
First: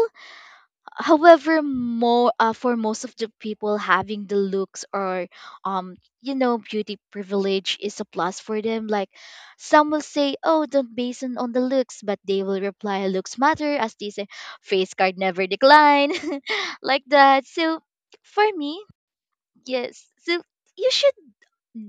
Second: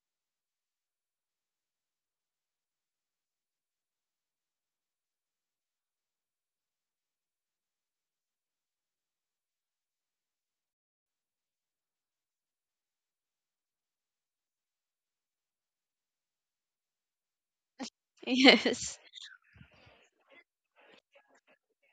S1: However, more for most of the people, having the looks or um you know, beauty privilege is a plus for them. Like, some will say, "Oh, don't base on the looks," but they will reply, "Looks matter," as they say, "Face card never decline," like that. So for me,
S2: Yes.
S1: yes. So you should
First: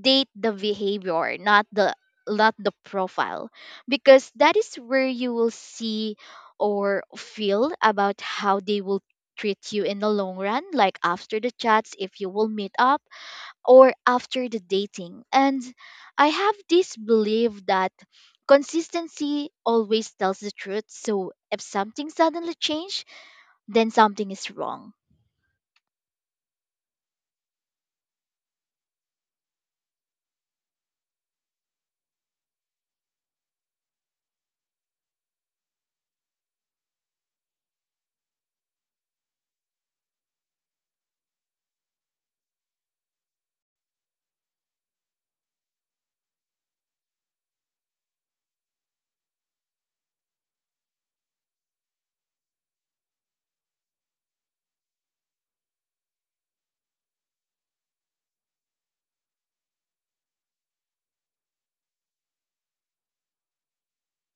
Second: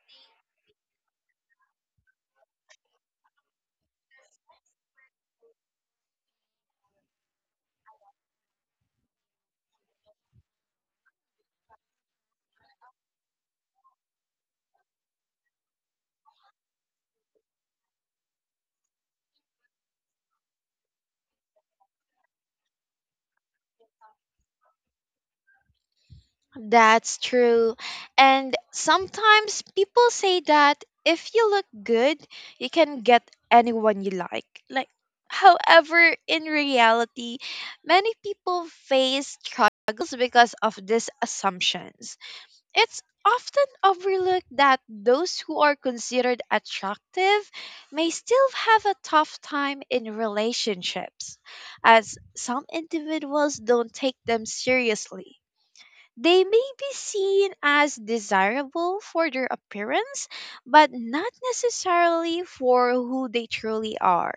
S1: date the behavior, not the not the profile, because that is where you will see or feel about how they will treat you in the long run, like after the chats if you will meet up or after the dating. And I have this belief that consistency always tells the truth, so if something suddenly changed, then something is wrong.
S2: That's true. And sometimes people say that if you look good, you can get anyone you like. Like, however, in reality, many people face struggles because of these assumptions. It's often overlooked that those who are considered attractive may still have a tough time in relationships, as some individuals don't take them seriously. They may be seen as desirable for their appearance, but not necessarily for who they truly are.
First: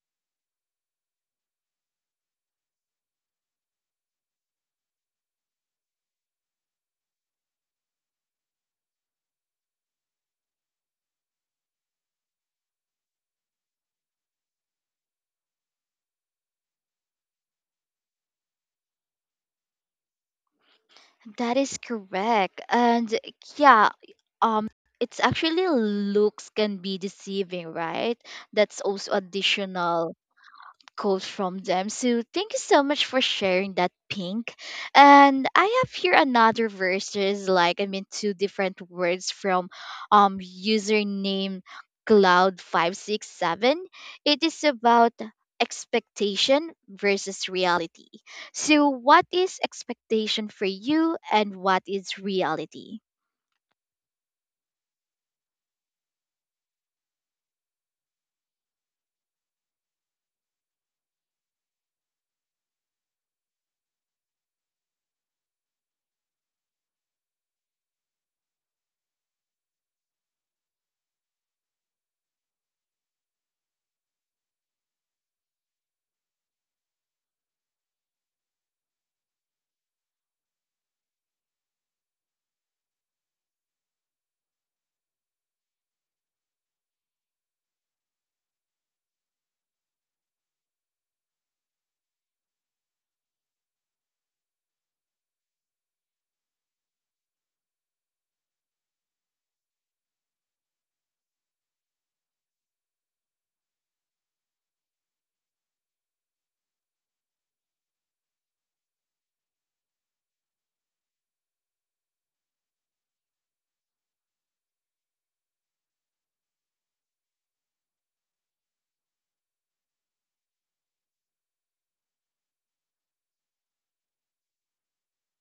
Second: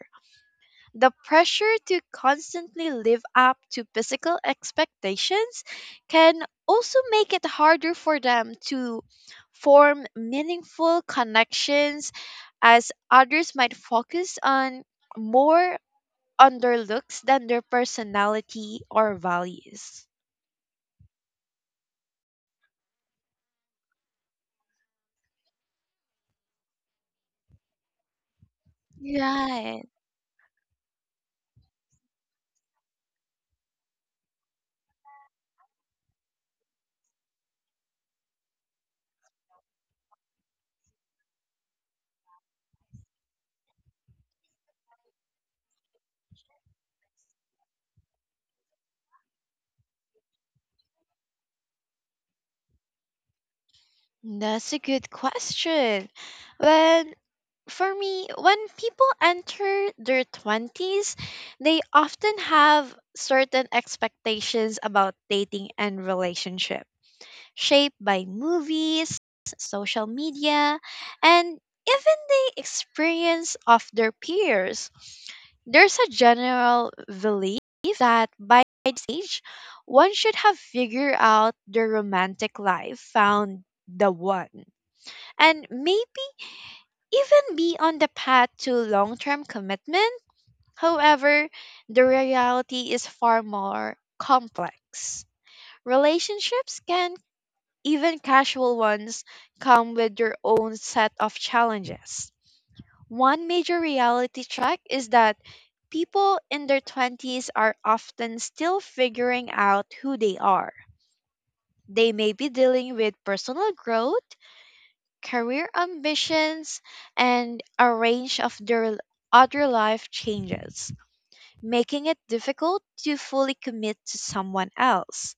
S2: The pressure to constantly live up to physical expectations can also make it harder for them to form meaningful connections as others might focus on more on their looks than their personality or values.
S1: That is correct. And yeah, um it's actually, looks can be deceiving, right? That's also
S2: Right.
S1: additional quote from them. So thank you so much for sharing that, Pink. And I have here another verse. There's like, I mean, two different words from username cloud 567. It is about expectation versus reality. So what is expectation for you and what is reality?
S2: That's a good question. When For me, when people enter their 20s, they often have certain expectations about dating and relationship, shaped by movies, social media, and even the experience of their peers. There's a general belief that by this age, one should have figured out their romantic life, found the one, and maybe even be on the path to long term commitment. However, the reality is far more complex. Relationships can, even casual ones, come with their own set of challenges. One major reality check is that people in their 20s are often still figuring out who they are. They may be dealing with personal growth, career ambitions, and a range of their other life changes, making it difficult to fully commit to someone else.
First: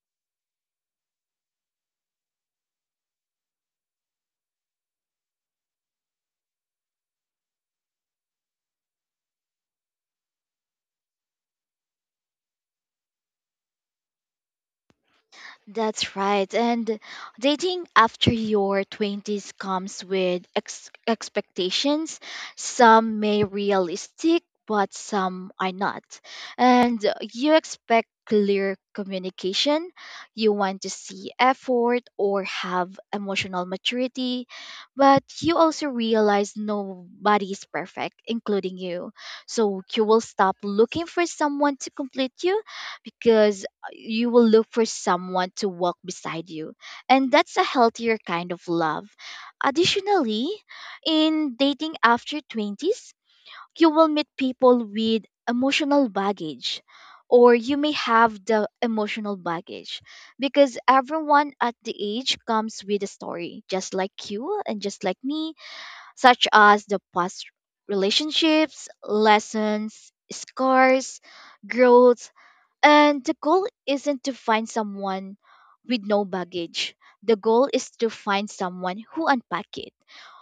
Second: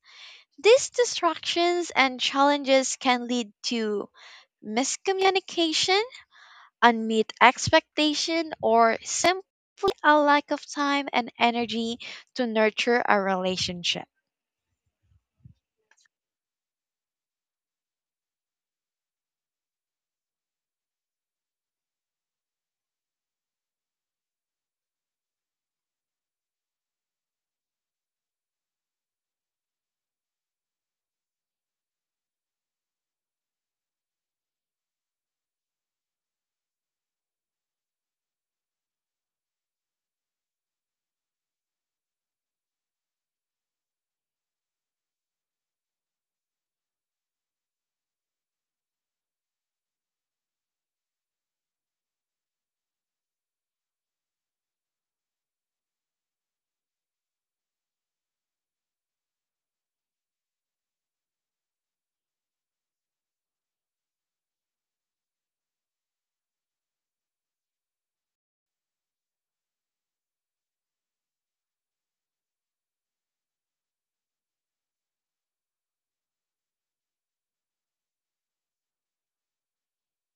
S2: These distractions and challenges can lead to miscommunication, unmet expectation, or simply a lack of time and energy to nurture a relationship.
S1: That's right. And dating after your 20s comes with expectations. Some may realistic, but some are not. And you expect clear communication. You want to see effort or have emotional maturity, but you also realize nobody is perfect, including you. So you will stop looking for someone to complete you, because you will look for someone to walk beside you. And that's a healthier kind of love. Additionally, in dating after 20s, you will meet people with emotional baggage, or you may have the emotional baggage, because everyone at the age comes with a story just like you and just like me, such as the past relationships, lessons, scars, growth. And the goal isn't to find someone with no baggage. The goal is to find someone who unpack it.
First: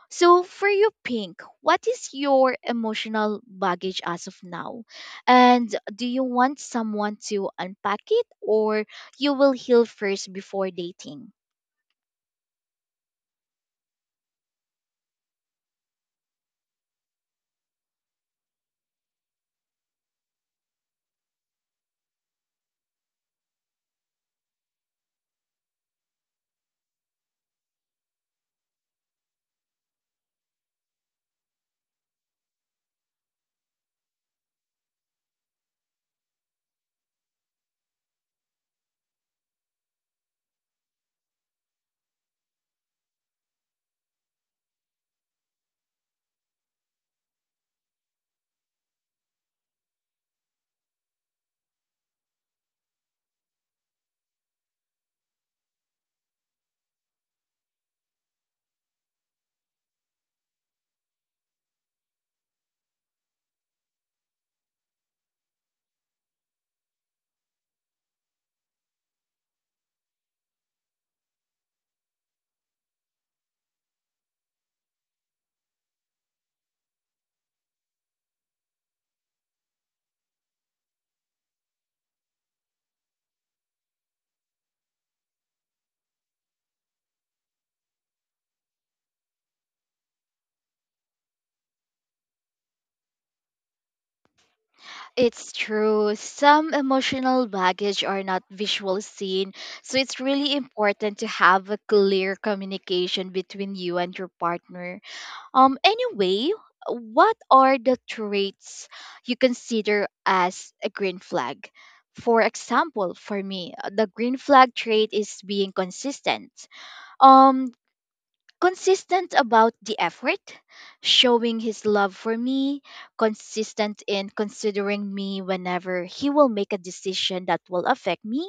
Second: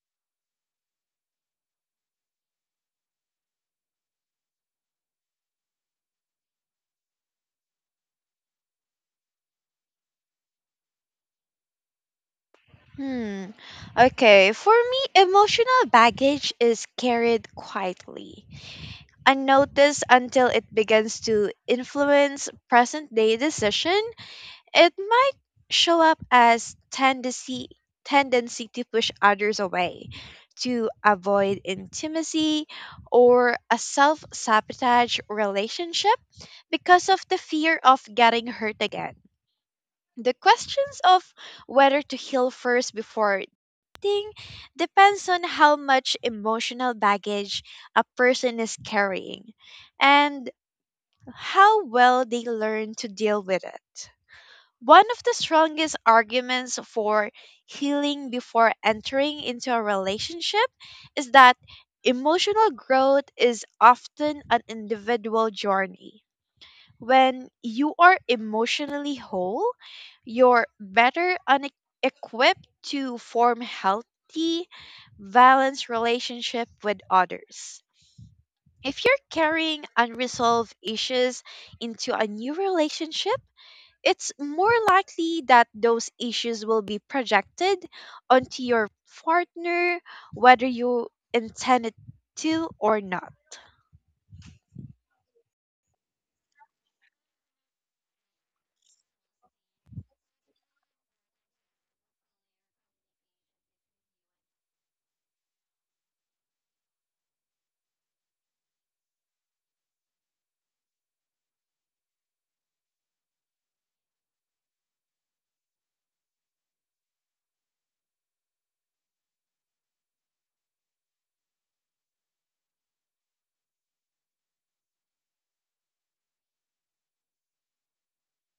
S1: So for you, Pink, what is your emotional baggage as of now? And do you want someone to unpack it, or you will heal first before dating?
S2: Hmm. Okay, for me, emotional baggage is carried quietly, unnoticed until it begins to influence present day decision. It might show up as tendency to push others away, to avoid intimacy, or a self-sabotage relationship because of the fear of getting hurt again. The questions of whether to heal first before accepting depends on how much emotional baggage a person is carrying and how well they learn to deal with it. One of the strongest arguments for healing before entering into a relationship is that emotional growth is often an individual journey. When you are emotionally whole, you're equipped to form healthy, balanced relationship with others. If you're carrying unresolved issues into a new relationship, it's more likely that those issues will be projected onto your partner, whether you intend it to or not.
S1: It's true. Some emotional baggage are not visual seen. So it's really important to have a clear communication between you and your partner. Anyway, what are the traits you consider as a green flag? For example, for me, the green flag trait is being consistent. Um, Consistent about the effort, showing his love for me, consistent in considering me whenever he will make a decision that will affect me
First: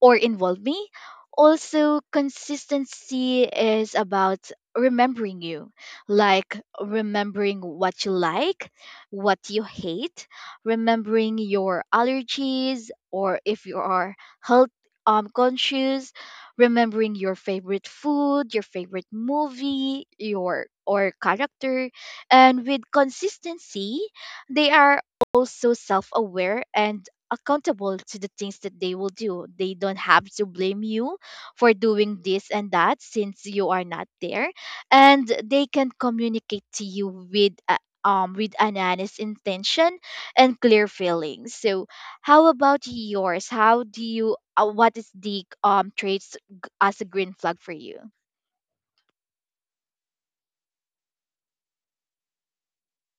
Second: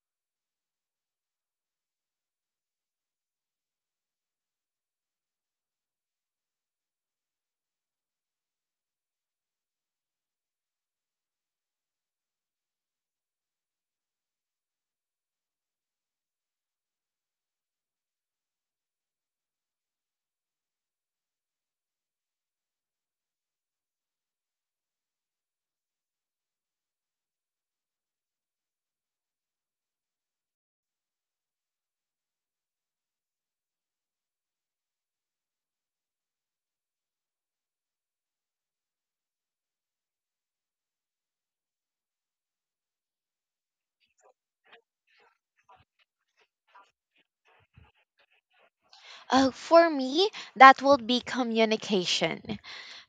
S1: or involve me. Also, consistency is about remembering you, like remembering what you like, what you hate, remembering your allergies, or if you are health conscious, remembering your favorite food, your favorite movie, your or character. And with consistency, they are also self aware and accountable to the things that they will do. They don't have to blame you for doing this and that since you are not there. And they can communicate to you with a with an honest intention and clear feelings. So how about yours? How do you what is the traits as a green flag for you?
S2: Oh, for me, that would be communication.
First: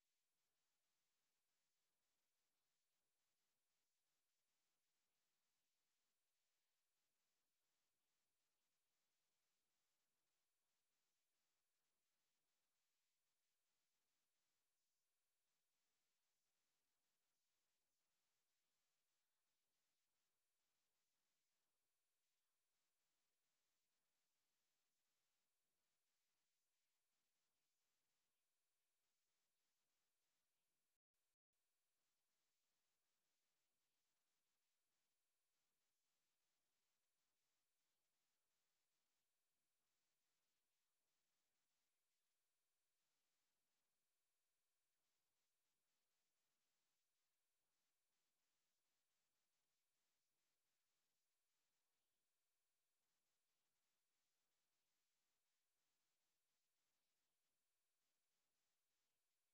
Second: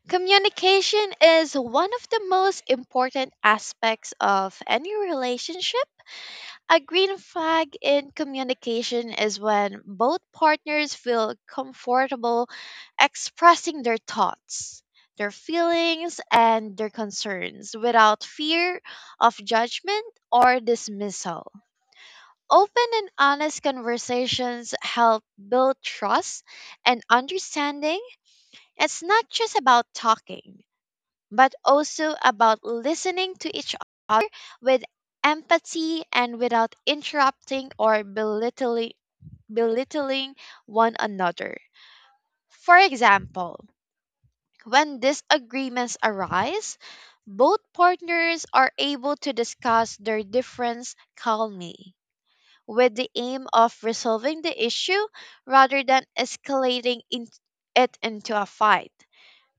S2: Communication is one of the most important aspects of any relationship. A green flag in communication is when both partners feel comfortable expressing their thoughts, their feelings, and their concerns without fear of judgment or dismissal. Open and honest conversations help build trust and understanding. It's not just about talking but also about listening to each other with empathy and without interrupting or belittling one another. For example, when disagreements arise, both partners are able to discuss their difference calmly with the aim of resolving the issue rather than it into a fight.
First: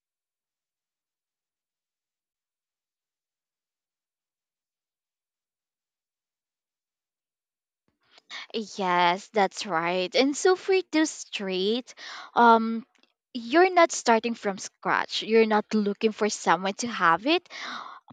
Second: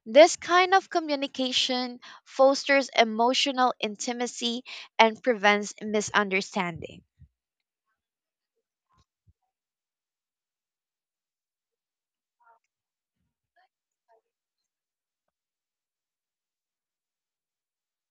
S2: This kind of communication fosters emotional intimacy and prevents misunderstanding.
S1: Yes, that's right. And so for this straight, um, you're not starting from scratch. You're not looking for someone to have it,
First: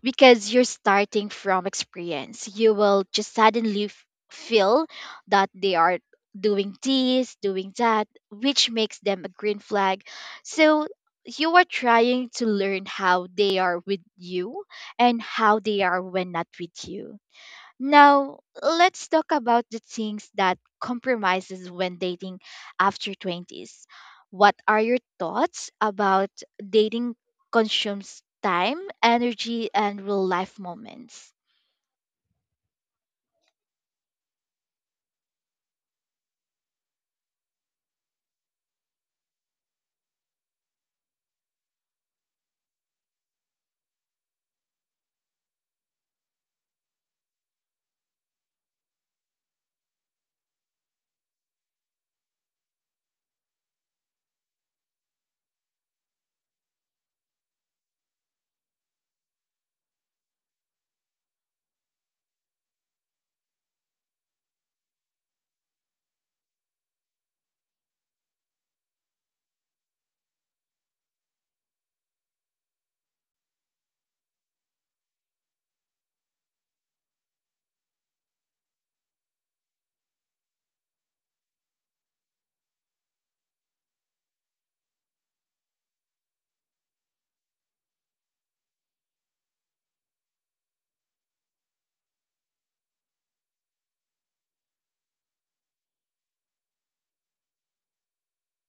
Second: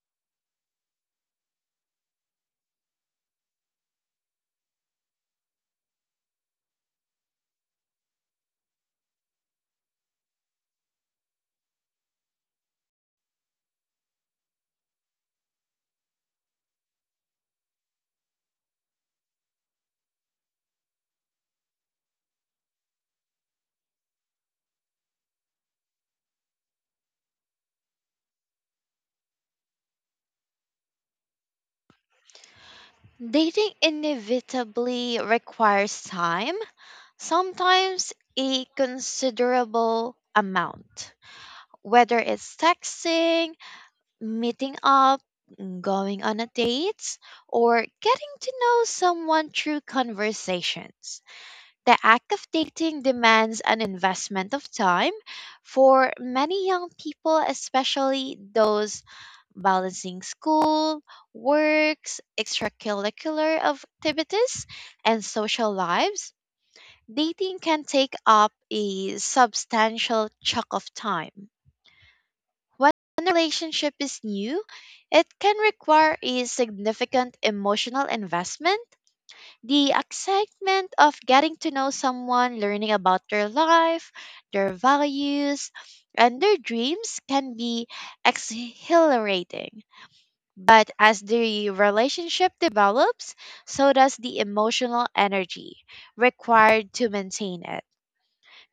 S1: because you're starting from experience. You will just suddenly feel that they are doing this, doing that, which makes them a green flag. So you are trying to learn how they are with you and how they are when not with you. Now, let's talk about the things that compromises when dating after 20s. What are your thoughts about dating consumes time, energy, and real life moments?
S2: Dating inevitably requires time, sometimes a considerable amount. Whether it's texting, meeting up, going on a date, or getting to know someone through conversations. The act of dating demands an investment of time for many young people, especially those balancing school, works, extracurricular activities, and social lives. Dating can take up a substantial chunk of time. When a relationship is new, it can require a significant emotional investment. The excitement of getting to know someone, learning about their life, their values, and their dreams can be exhilarating. But as the relationship develops, so does the emotional energy required to maintain it.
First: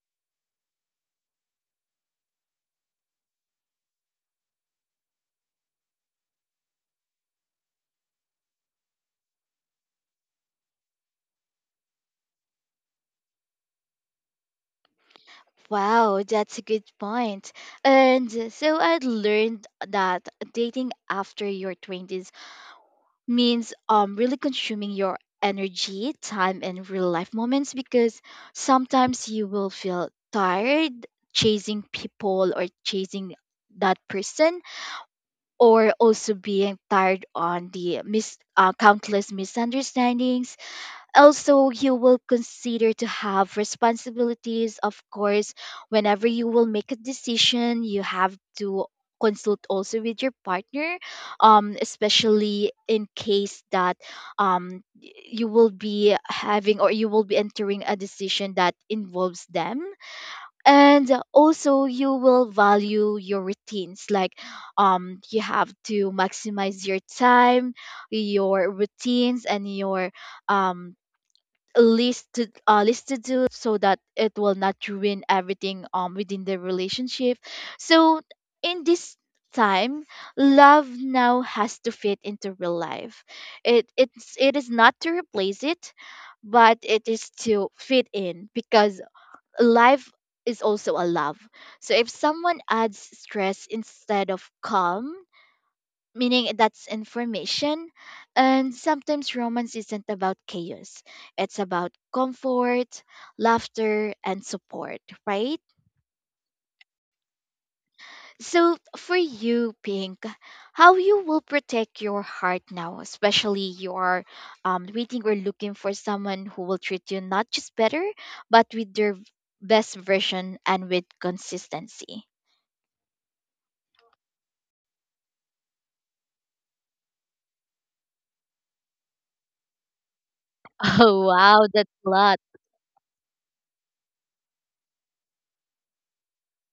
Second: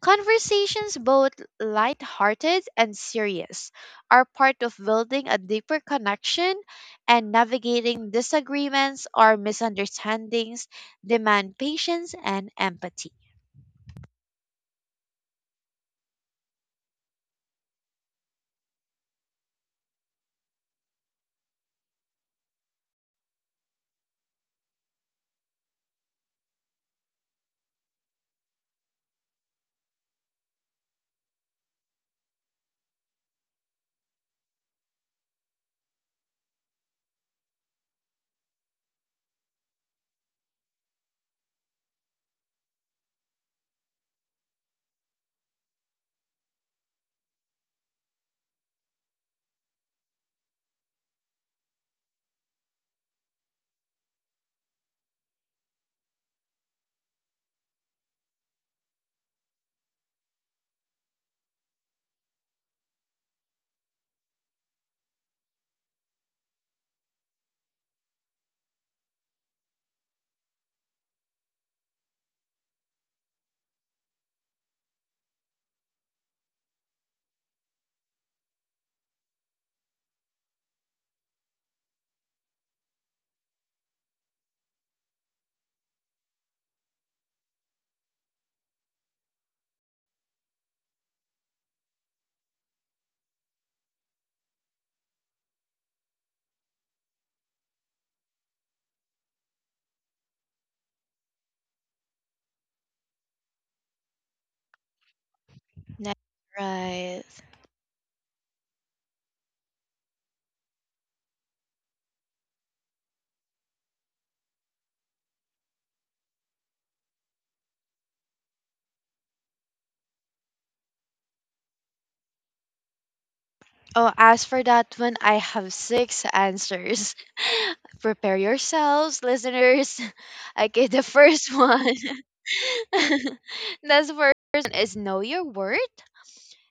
S2: Conversations, both lighthearted and serious, are part of building a deeper connection, and navigating disagreements or misunderstandings demand patience and empathy.
S1: Wow, that's a good point. And so I learned that dating after your 20s means really consuming your energy, time and real life moments, because sometimes you will feel tired chasing people or chasing that person, or also being tired on the countless misunderstandings. Also, you will consider to have responsibilities, of course. Whenever you will make a decision, you have to consult also with your partner, especially in case that you will be having or you will be entering a decision that involves them. And also, you will value your routines. Like, you have to maximize your time, your routines, and your um list to list to do, so that it will not ruin everything within the relationship. So in this time, love now has to fit into real life. It is not to replace it, but it is to fit in, because life is also a love. So if someone adds stress instead of calm, meaning that's information. And sometimes romance isn't about chaos, it's about comfort, laughter, and support, right?
S2: That's right.
S1: So, for you, Pink, how you will protect your heart now, especially you are waiting or looking for someone who will treat you not just better, but with their best version and with consistency.
S2: Oh, as for that one, I have six answers. Prepare yourselves, listeners. Okay, the
S1: Oh
S2: first
S1: wow,
S2: one.
S1: that's a lot.
S2: That's first one is know your worth.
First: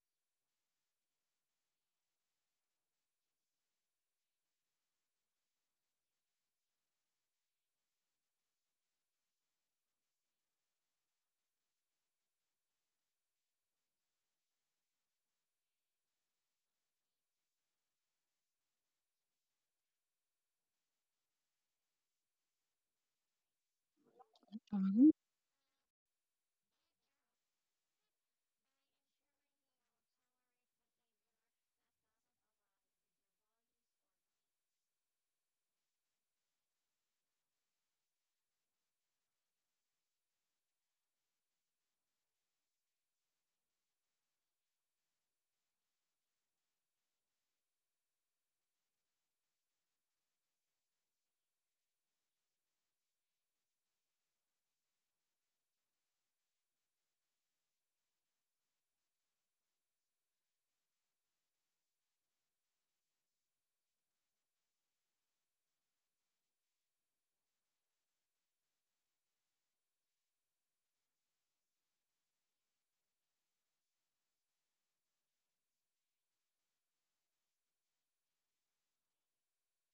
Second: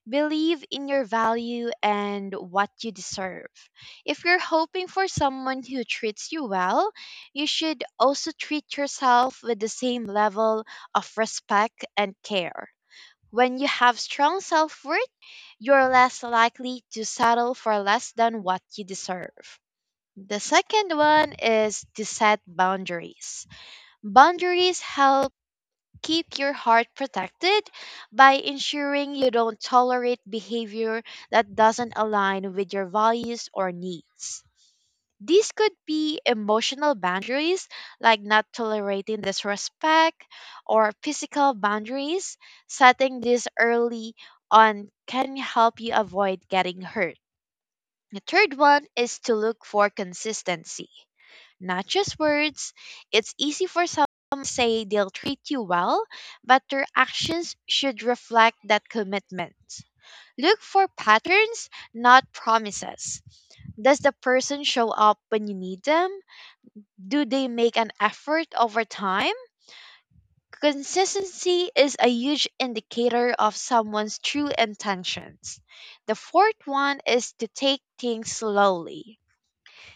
S2: Believe in your value and what you deserve. If you're hoping for someone who treats you well, you should also treat yourself with the same level of respect and care. When you have strong self worth, you're less likely to settle for less than what you deserve. The second one is to set boundaries. Boundaries
S1: Mm-hmm.
S2: help keep your heart protected by ensuring you don't tolerate behavior that doesn't align with your values or needs. These could be emotional boundaries, like not tolerating disrespect, or physical boundaries. Setting this early on can help you avoid getting hurt. The third one is to look for consistency not just words. It's easy for someone to say they'll treat you well, but their actions should reflect that commitment. Look for patterns, not promises. Does the person show up when you need them? Do they make an effort over time? Consistency is a huge indicator of someone's true intentions. The fourth one is to take things slowly.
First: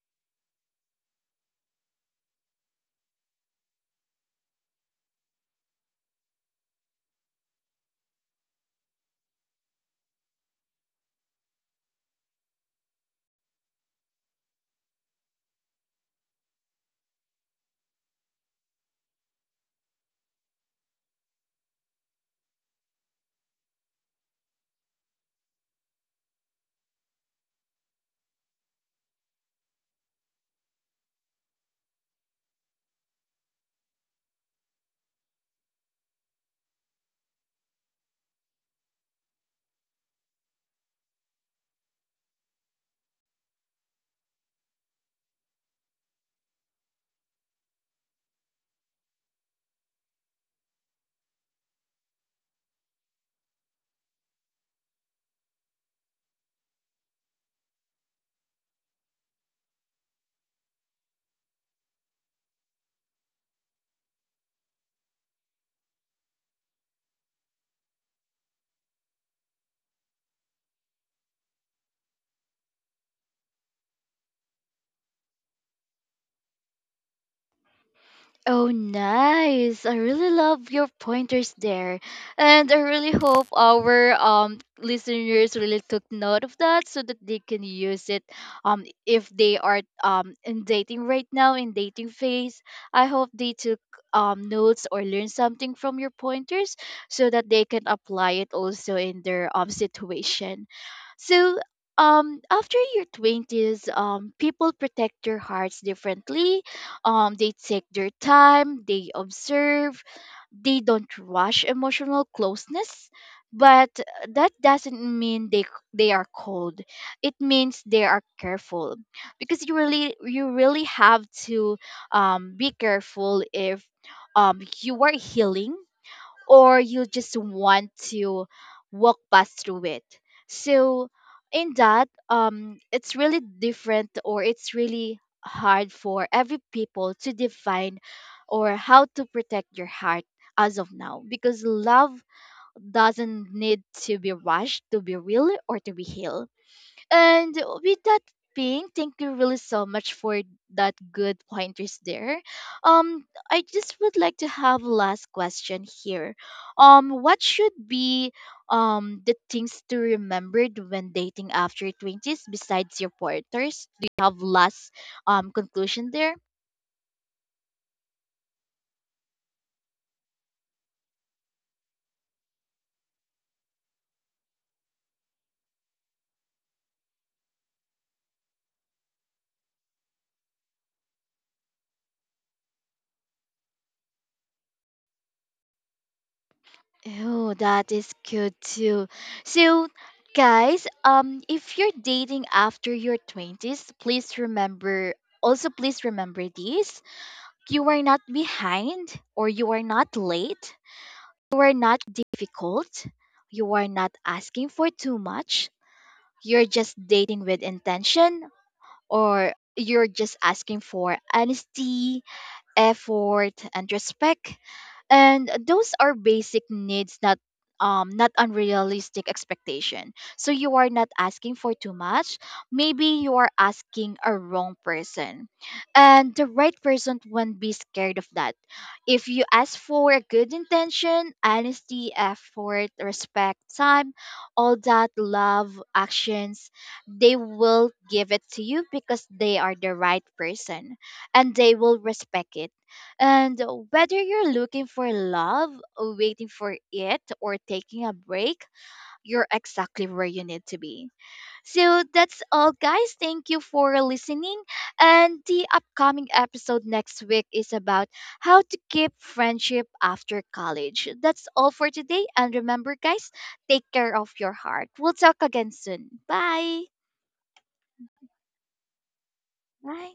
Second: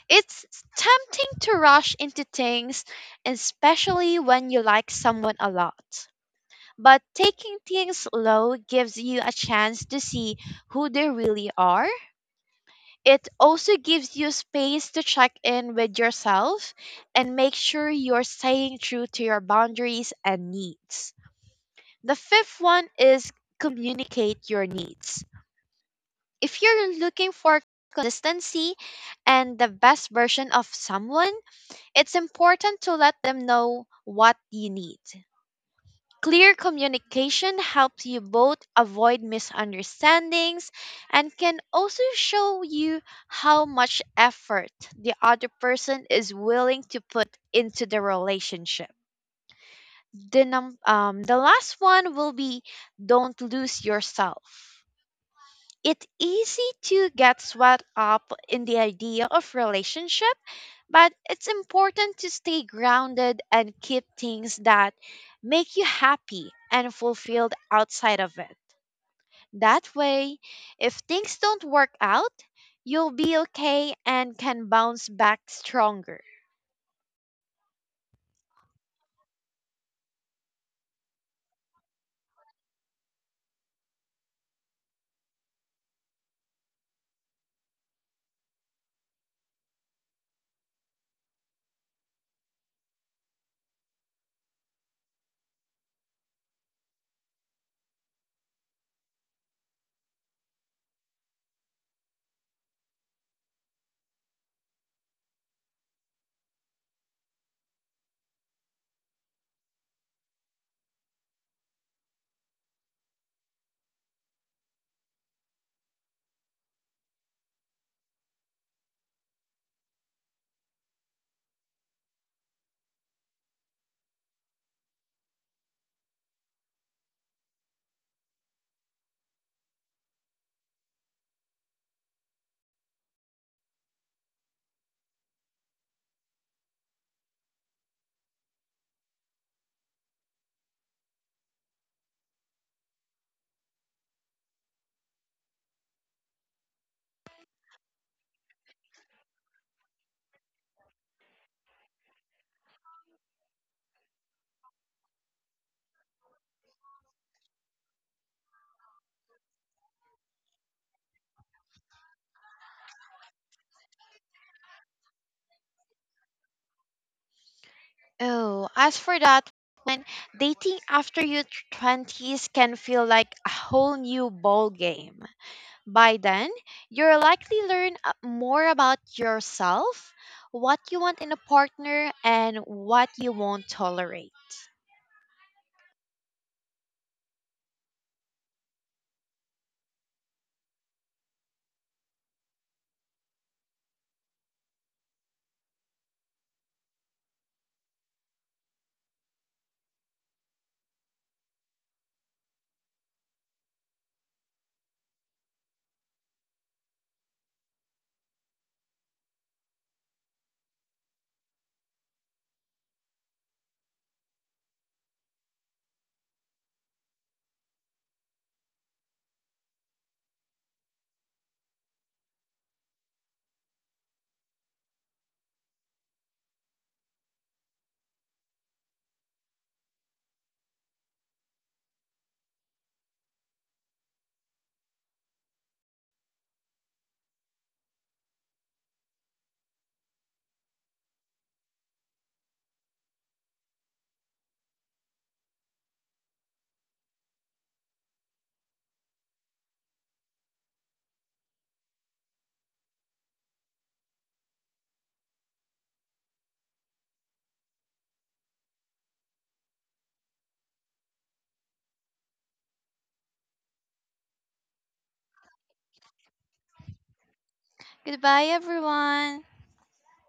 S2: It's tempting to rush into things, especially when you like someone a lot. But taking things slow gives you a chance to see who they really are. It also gives you space to check in with yourself and make sure you're staying true to your boundaries and needs. The fifth one is communicate your needs. If you're looking for consistency and the best version of someone, it's important to let them know what you need. Clear communication helps you both avoid misunderstandings and can also show you how much effort the other person is willing to put into the relationship. The last one will be don't lose yourself. It's easy to get swept up in the idea of relationship but it's important to stay grounded and keep things that make you happy and fulfilled outside of it. That way, if things don't work out, you'll be okay and can bounce back stronger.
S1: Oh, nice. I really love your pointers there. And I really hope our listeners really took note of that, so that they can use it if they are in dating right now, in dating phase. I hope they took notes or learned something from your pointers, so that they can apply it also in their situation. So after your 20s, people protect their hearts differently. They take their time, they observe, they don't rush emotional closeness. But that doesn't mean they are cold. It means they are careful, because you really have to be careful if you are healing or you just want to walk past through it. So in that, it's really different or it's really hard for every people to define or how to protect your heart as of now, because love doesn't need to be rushed to be real or to be healed. And with that being, thank you really so much for that good pointers there. Um, I just would like to have last question here. What should be the things to remember when dating after twenties besides your pointers? Do you have last conclusion there?
S2: Oh, as for that one, dating after your 20s can feel like a whole new ball game. By then, you'll likely more about yourself, what you want in a partner, and what you won't tolerate.
S1: Oh, that is good too. So, guys, if you're dating after your 20s, please remember, also please remember this. You are not behind or you are not late. You are not difficult. You are not asking for too much. You're just dating with intention, or you're just asking for honesty, effort, and respect. And those are basic needs, not not unrealistic expectation. So you are not asking for too much. Maybe you are asking a wrong person, and the right person won't be scared of that. If you ask for a good intention, honesty, effort, respect, time, all that love actions, they will give it to you, because they are the right person, and they will respect it. And whether you're looking for love, waiting for it, or taking a break, you're exactly where you need to be. So that's all, guys. Thank you for listening. And the upcoming episode next week is about how to keep friendship after college. That's all for today. And remember, guys, take care of your heart. We'll talk again soon. Bye.
S2: Goodbye, everyone.
S1: Bye.